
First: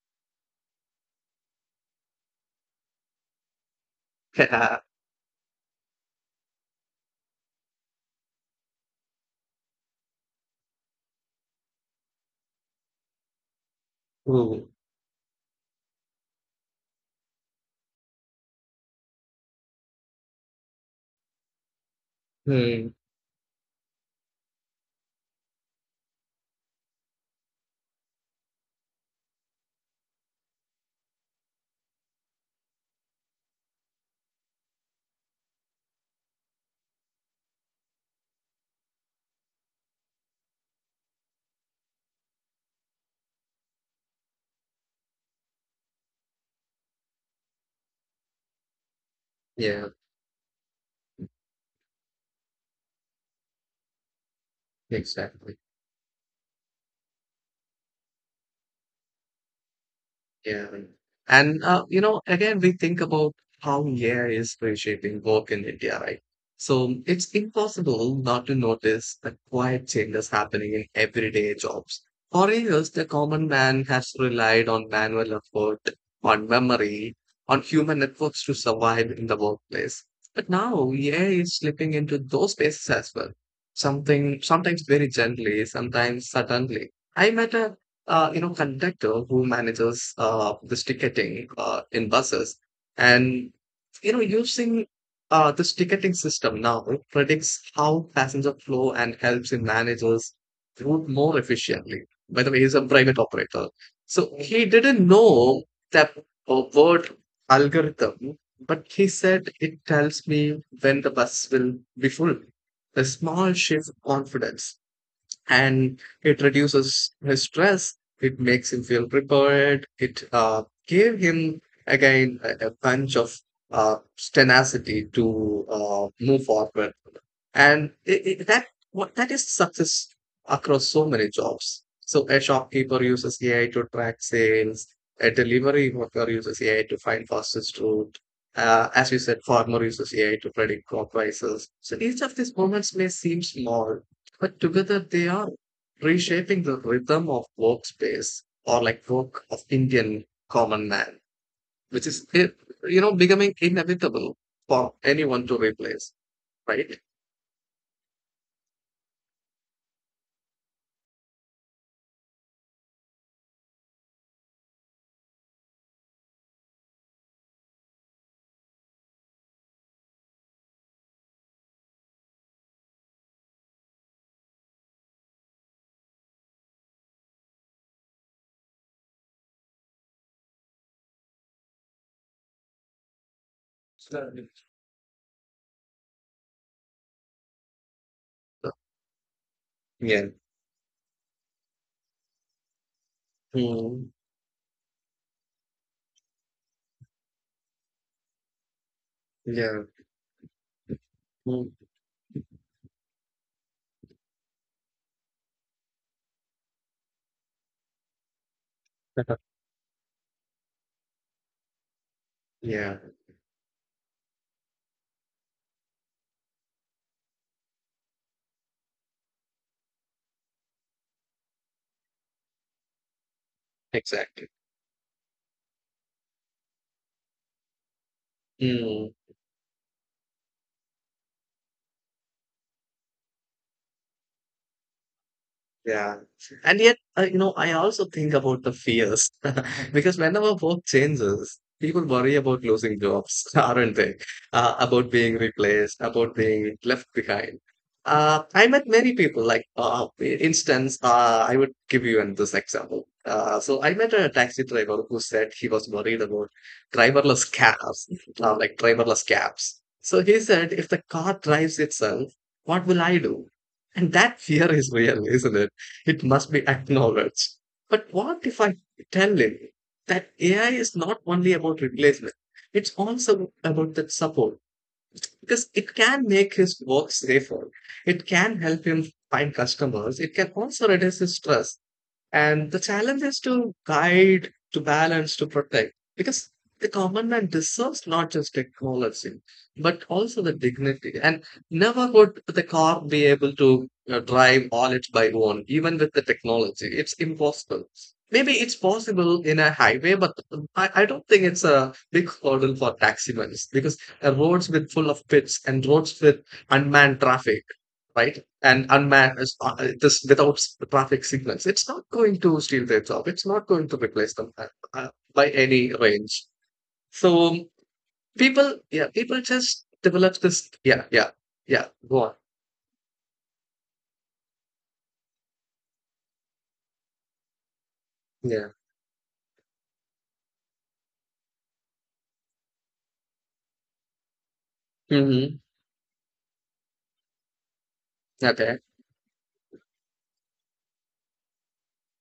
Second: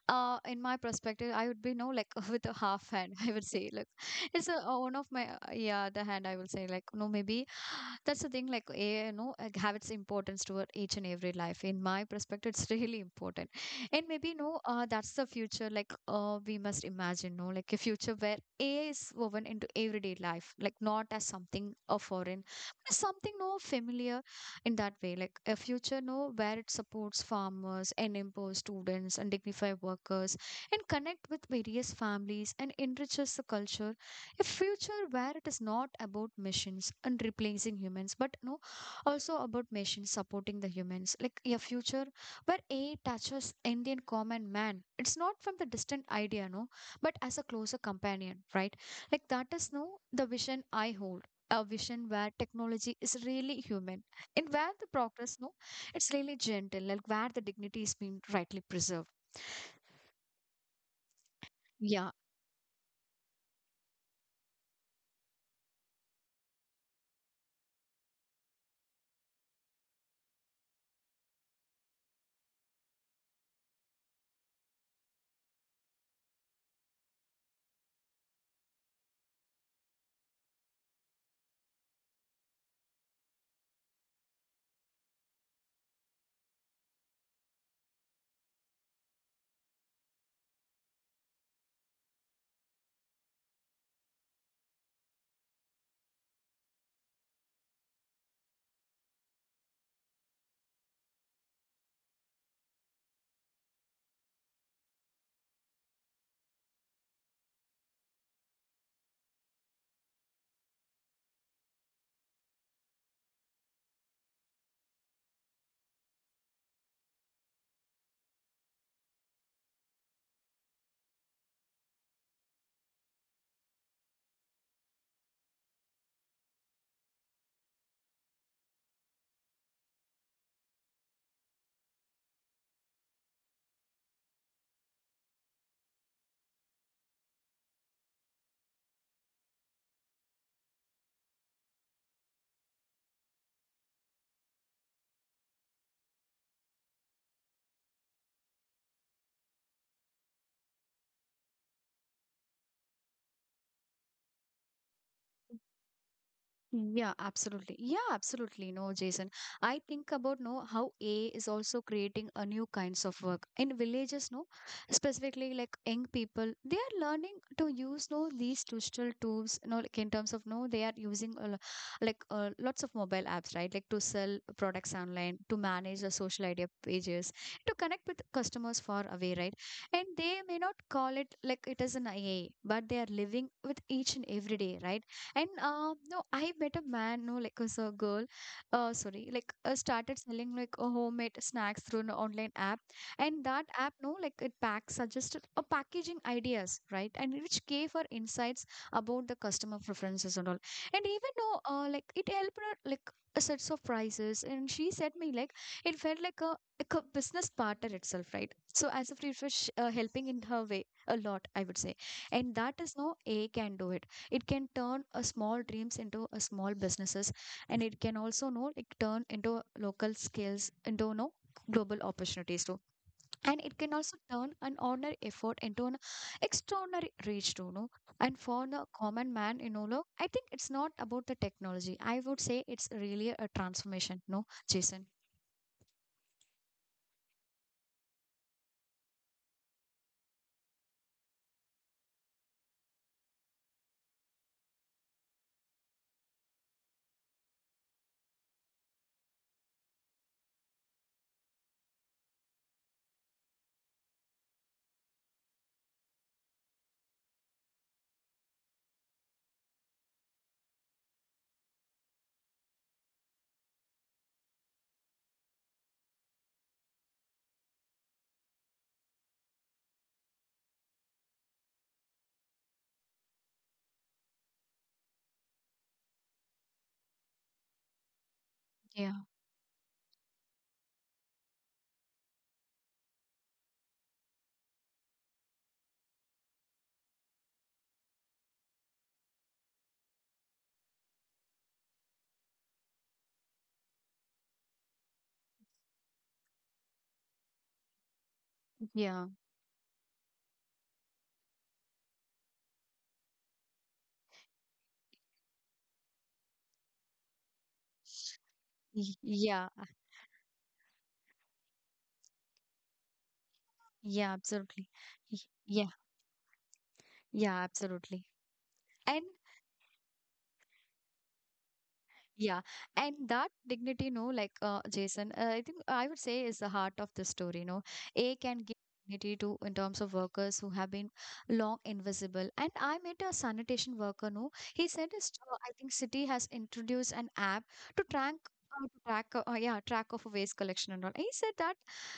A: in my perspective, I would be no, like with a half hand, I would say, like it's a,
B: Yeah.
A: one of my, yeah, the hand I will say, like, no, maybe that's the thing, like AI, no, like, have its importance toward each and every life. In my perspective, it's really important. And maybe, no,
B: Ooh.
A: that's the future, like, we must imagine, no, like a future where AI is woven into everyday life, like not as something foreign, but
B: Mm.
A: as something, no, familiar, in that way, like a future know where it supports farmers and empowers students and dignified workers, and connect with various families and enriches the culture, a future where it is not about machines and replacing humans, but no also about machines supporting the humans, like a future where AI touches Indian common man, it's not from the distant idea no, but as a closer companion, right? Like that is
B: Yeah.
A: no the vision I hold, a vision where technology is really human, and where the progress, no,
B: Exactly.
A: it's really gentle, like where the dignity is being rightly preserved.
B: Yeah. And
A: Yeah.
B: again, we think about how AI is reshaping work in India, right? So it's impossible not to notice the quiet changes happening in everyday jobs. For years, the common man has relied on manual effort, on memory, on human networks to survive in the workplace. But now AI is slipping into those spaces as well. Something sometimes very gently, sometimes suddenly. I met a conductor who manages this ticketing in buses. And, you know, using this ticketing system now predicts how passenger flow and helps in managers route more efficiently. By the way, he's a private operator. So he didn't know that word algorithm, but he said it tells me when the bus will be full. A small shift confidence and it reduces his stress. It makes him feel prepared. It gave him again a punch of uh, tenacity to move forward, and it, that what that is success across so many jobs. So a shopkeeper uses AI to track sales. A delivery worker uses AI to find fastest route. As you said, farmer uses AI to predict crop prices. So each of these moments may seem small, but together they are reshaping the rhythm of workspace or like work of Indian common man, which is it, you know becoming inevitable for anyone to replace, right?
A: Yeah, absolutely. Yeah, absolutely. No, Jason. I think about no how AI is also creating a new kinds of work in villages. No, specifically like young people, they are learning to use no these digital tools. No, like in terms of no, they are using like lots of mobile apps, right? Like to sell products online, to manage the social idea pages, to connect with customers far away, right? And they may not call it like it is an AI, but they are living with each and
B: Certainly.
A: every day, right? And no, I met a man, no, like was a girl,
B: So,
A: sorry, like started
B: yeah.
A: selling like a homemade snacks through an online app, and that app,
B: Mm.
A: no, like it pack suggested a packaging ideas, right, and which gave her insights about the customer
B: Yeah.
A: preferences and all, and even though
B: Mm.
A: like it helped her like a sets of prices, and she said me like it felt like a business partner itself, right? So as a free fish, helping in her way a lot, I would say, and that
B: yeah.
A: is no A can do it. It can turn a small dreams into a small businesses, and it can also know it turn into local skills into no global opportunities too, and it can also
B: Exactly.
A: turn an ordinary effort into an extraordinary reach too, no. And for the
B: Mm.
A: common man, you know look, I think it's not about the technology, I would say it's really a transformation, no Jason.
B: Yeah. And yet, I also think about the fears because whenever work changes, people worry about losing jobs, aren't they? About being replaced, about being left behind. I met many people, like, instance, I would give you this example. I met a taxi driver who said he was worried about driverless cabs, driverless cabs. So he said, if the car drives itself, what will I do? And that fear is real, isn't it? It must be acknowledged. But what if I tell him that AI is not only about replacement, it's also about that support because it can make his work safer. It can help him
A: Yeah.
B: find customers. It can also reduce his stress. And the challenge is to guide, to balance, to protect, because the common man deserves not just technology, but also the dignity. And never would the car be able to drive all it by own, even with the technology. It's impossible. Maybe it's
A: Yeah.
B: possible in a highway, but I don't think it's a big hurdle for taximans because roads with full of pits and roads with unmanned traffic, right? And unmanned is
A: Yeah
B: this without traffic signals, it's not going to steal their job. It's not going to replace
A: yeah,
B: them,
A: absolutely. Y-
B: by
A: yeah,
B: any range.
A: yeah,
B: So
A: absolutely.
B: people, yeah,
A: And
B: people just develop this. Yeah, yeah, yeah. Go on.
A: yeah, and that dignity, no, like Jason, I think I would say is the heart of the story. No, A can
B: Yeah.
A: give dignity to in terms of workers who have been long invisible. And I met a sanitation worker. No, he said his
B: Hmm.
A: I think city has introduced an app to track.
B: Okay.
A: To track, yeah, track of waste collection and all. He said that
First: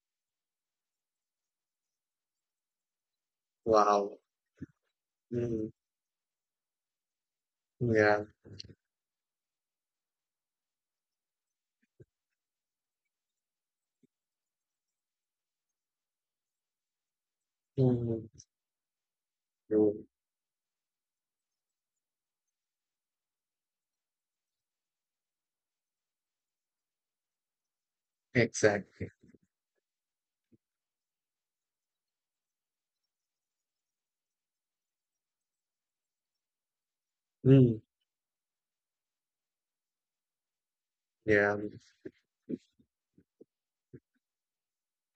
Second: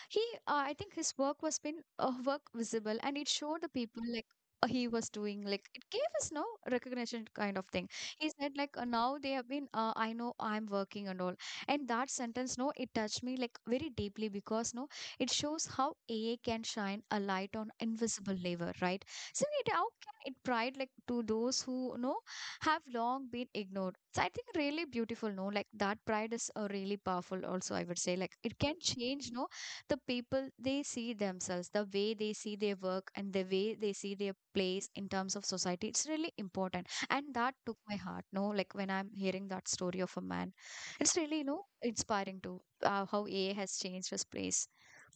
A: he, I think his work was been work visible, and it showed the people
B: Wow.
A: like he was doing. Like
B: Hmm.
A: it gave us no recognition kind of thing.
B: Yeah.
A: He said like now they have been I know I'm working and all, and that sentence, no, it touched me like very deeply, because no, it shows how aa can shine a light on invisible
B: Hmm.
A: labor, right? So it how can it pride like to those who have long been ignored. So I think really beautiful, no, like that pride is really powerful. Also I would say like it can
B: Exactly.
A: change, no, the people, they see themselves, the way they see their work and the way they see their place in terms of society. It's really important, and that took
B: Mm.
A: my heart, no, like when I'm hearing that story of a man, it's really
B: Yeah.
A: inspiring to how AI has changed his place.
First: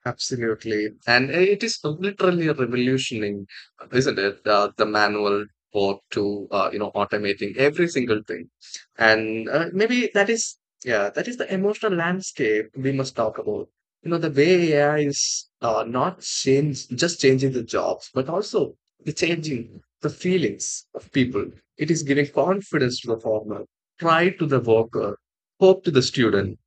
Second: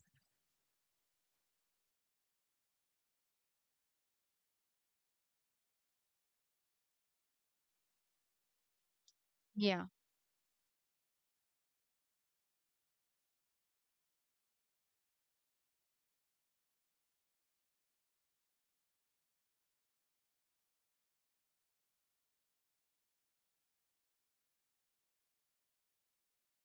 B: Absolutely. And it is literally revolutioning, isn't it? The manual work to, automating every single thing. And
A: Yeah.
B: maybe that is, yeah, that is the emotional landscape we must talk about. You know, the way AI is not change, just changing the jobs, but also the changing the feelings of people. It is giving confidence to the farmer, pride to the worker, hope to the student,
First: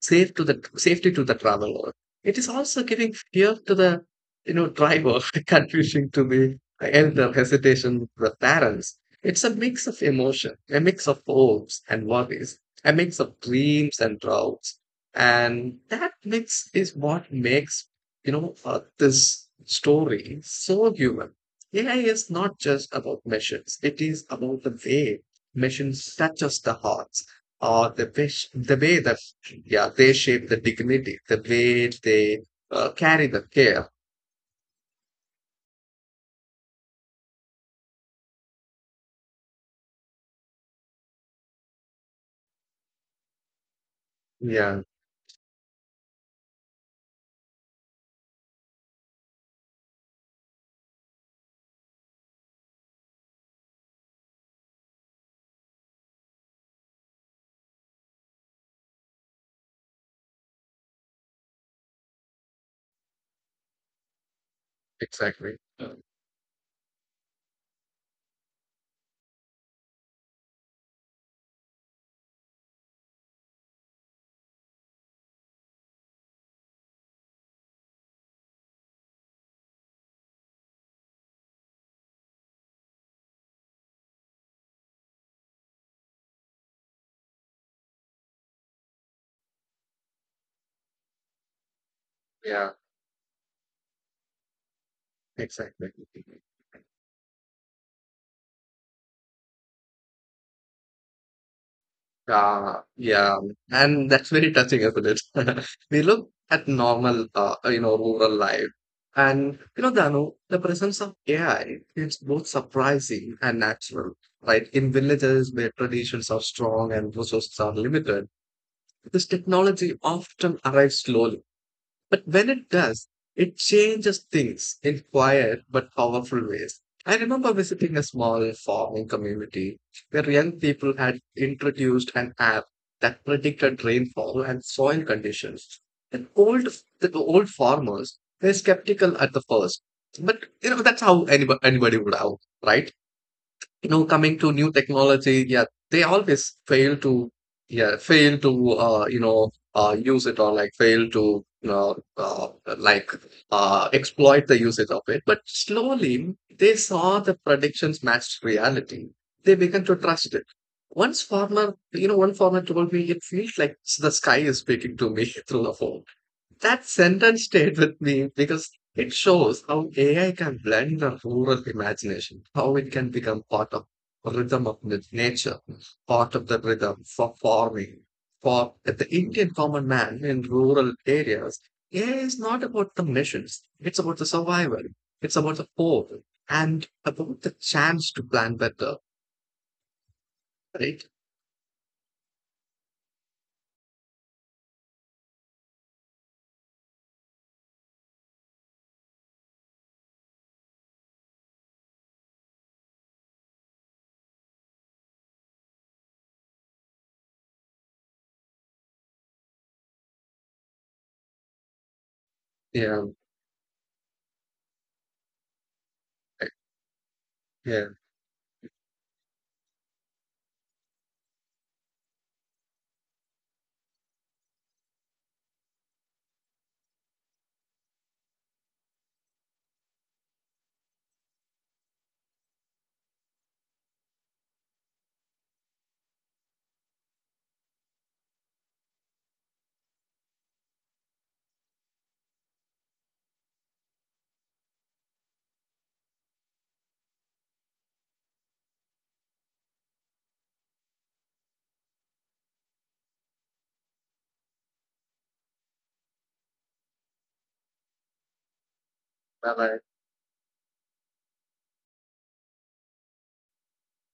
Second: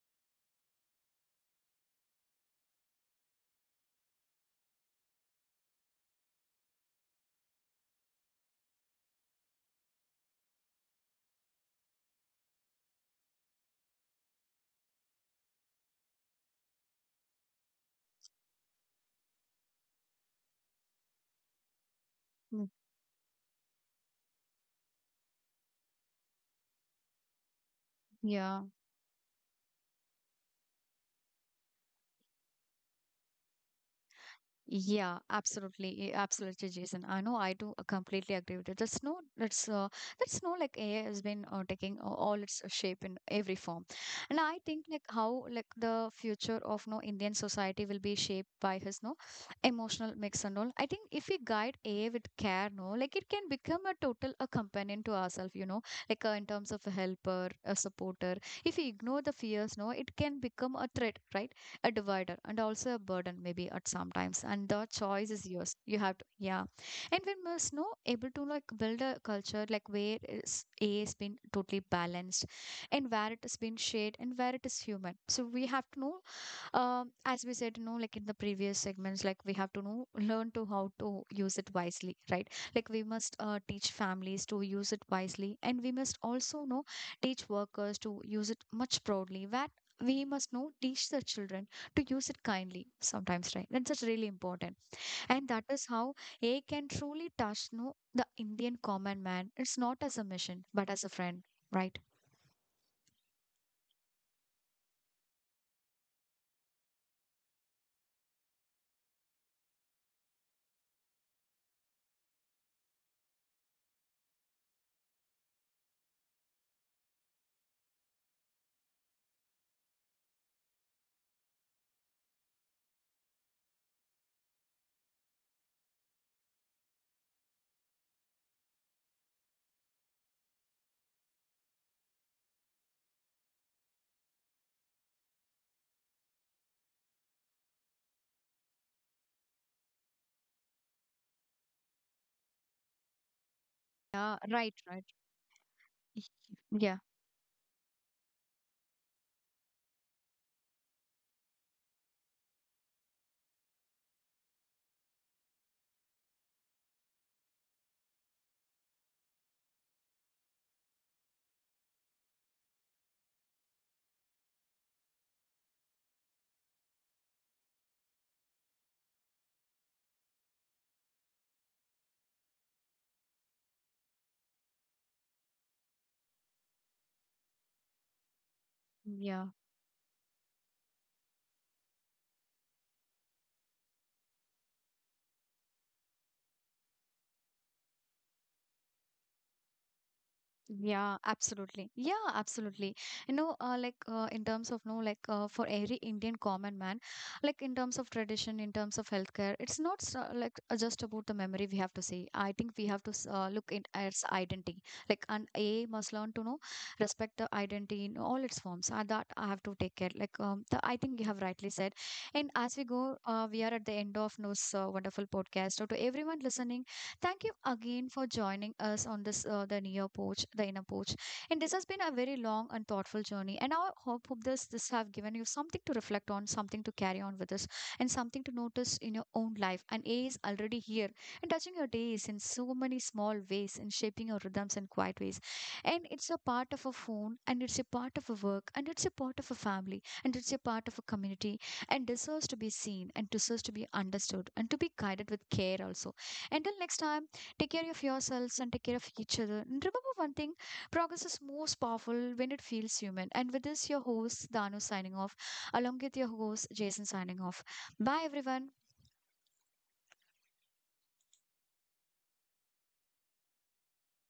B: safety to the traveler. It is also giving fear to the driver, confusing to the elder, hesitation to the parents. It's a mix of emotion, a mix of hopes and worries, a mix of dreams and doubts, and that mix is what makes this story so human. AI is not
A: Mm.
B: just about machines; it is about the way machines touches the hearts
A: Yeah.
B: the way they shape the dignity, the way they carry the care.
A: Yeah, absolutely, eh, absolutely, Jason. I know I do completely agree with it. That's no, that's no, like AI has been taking all its shape in every form. And I
B: Yeah,
A: think like how like the future of, no, Indian society will be shaped by his, no, emotional mix and all. I think if we guide AI with care, no, like it can become a total a companion to ourselves. Like in terms of a helper, a supporter. If we ignore the fears, no, it can become a threat, right? A divider and also a burden maybe at sometimes, and the choice is
B: exactly.
A: yours.
B: Uh,
A: You have to, yeah, and we must know able to like build a culture like where is a has been totally balanced and where it has been shared and where it is human. So we have to know, as we said, like in the previous segments, like we have to know, learn to how to use it wisely, right? Like we must teach families to use it wisely, and we must also know teach workers to use it much proudly. That we must know teach the children to use it
B: yeah,
A: kindly sometimes, right? And that's really important, and that is
B: exactly.
A: how A can truly touch, no, the Indian common man. It's not as a mission, but as a friend, right?
B: Uh, yeah, and that's very touching, isn't it? we look at normal, rural life, and you know, Danu, the presence of AI is both surprising and natural. Right, in villages where traditions are strong and resources are limited, this technology often arrives slowly. But when it does, it changes things in quiet but powerful ways. I remember visiting a small farming community where young people had introduced an app that predicted rainfall and soil conditions. And old farmers were skeptical at the first, but you know that's how anybody would have, right? You know,
A: Yeah,
B: coming to
A: right,
B: new
A: right.
B: technology, yeah, they always
A: Yeah,
B: fail to, yeah, fail to use it, or like fail to you know uh, like exploit the usage of it, but slowly they saw the predictions matched reality, they began to trust it. Once farmer you know One farmer told me it feels like the sky is speaking to me through the phone. That sentence stayed with me because it shows how AI can blend the rural imagination, how it can become part of rhythm of nature, part of the rhythm for farming. For the
A: yeah.
B: Indian common man in rural areas, AI is not about the missions. It's about the survival. It's about the hope and about the chance to plan better. Right.
A: Yeah, absolutely. Yeah, absolutely. Like in terms of no, like for every Indian common man, like in terms of tradition, in terms of healthcare, it's not so, like just about the memory we have to see. I think we have to look in its identity. Like an A must learn to know respect the identity in all its forms. That I have to take care. Like the, I think you have rightly said. And as we
B: Yeah,
A: go, we are at the end of this wonderful podcast. So to everyone listening. Thank you
B: yeah,
A: again for joining us on this, the near porch, the inner porch. And this has been a very long and thoughtful journey. And I hope this have given you something to reflect on, something to carry on with us, and something to notice in your own life. And A is already here and touching your days in so many small ways and shaping your rhythms in quiet ways. And it's a part of a phone, and it's a part of a work, and it's a part of a family, and it's a part of a community, and deserves to be seen and deserves to be understood and to be guided with care also. Until next time, take care of yourselves and take care of each other. And remember one thing: progress is most powerful when it feels human. And with this, your host, Danu, signing off, along with your host, Jason, signing off. Bye, everyone.
B: bye bye.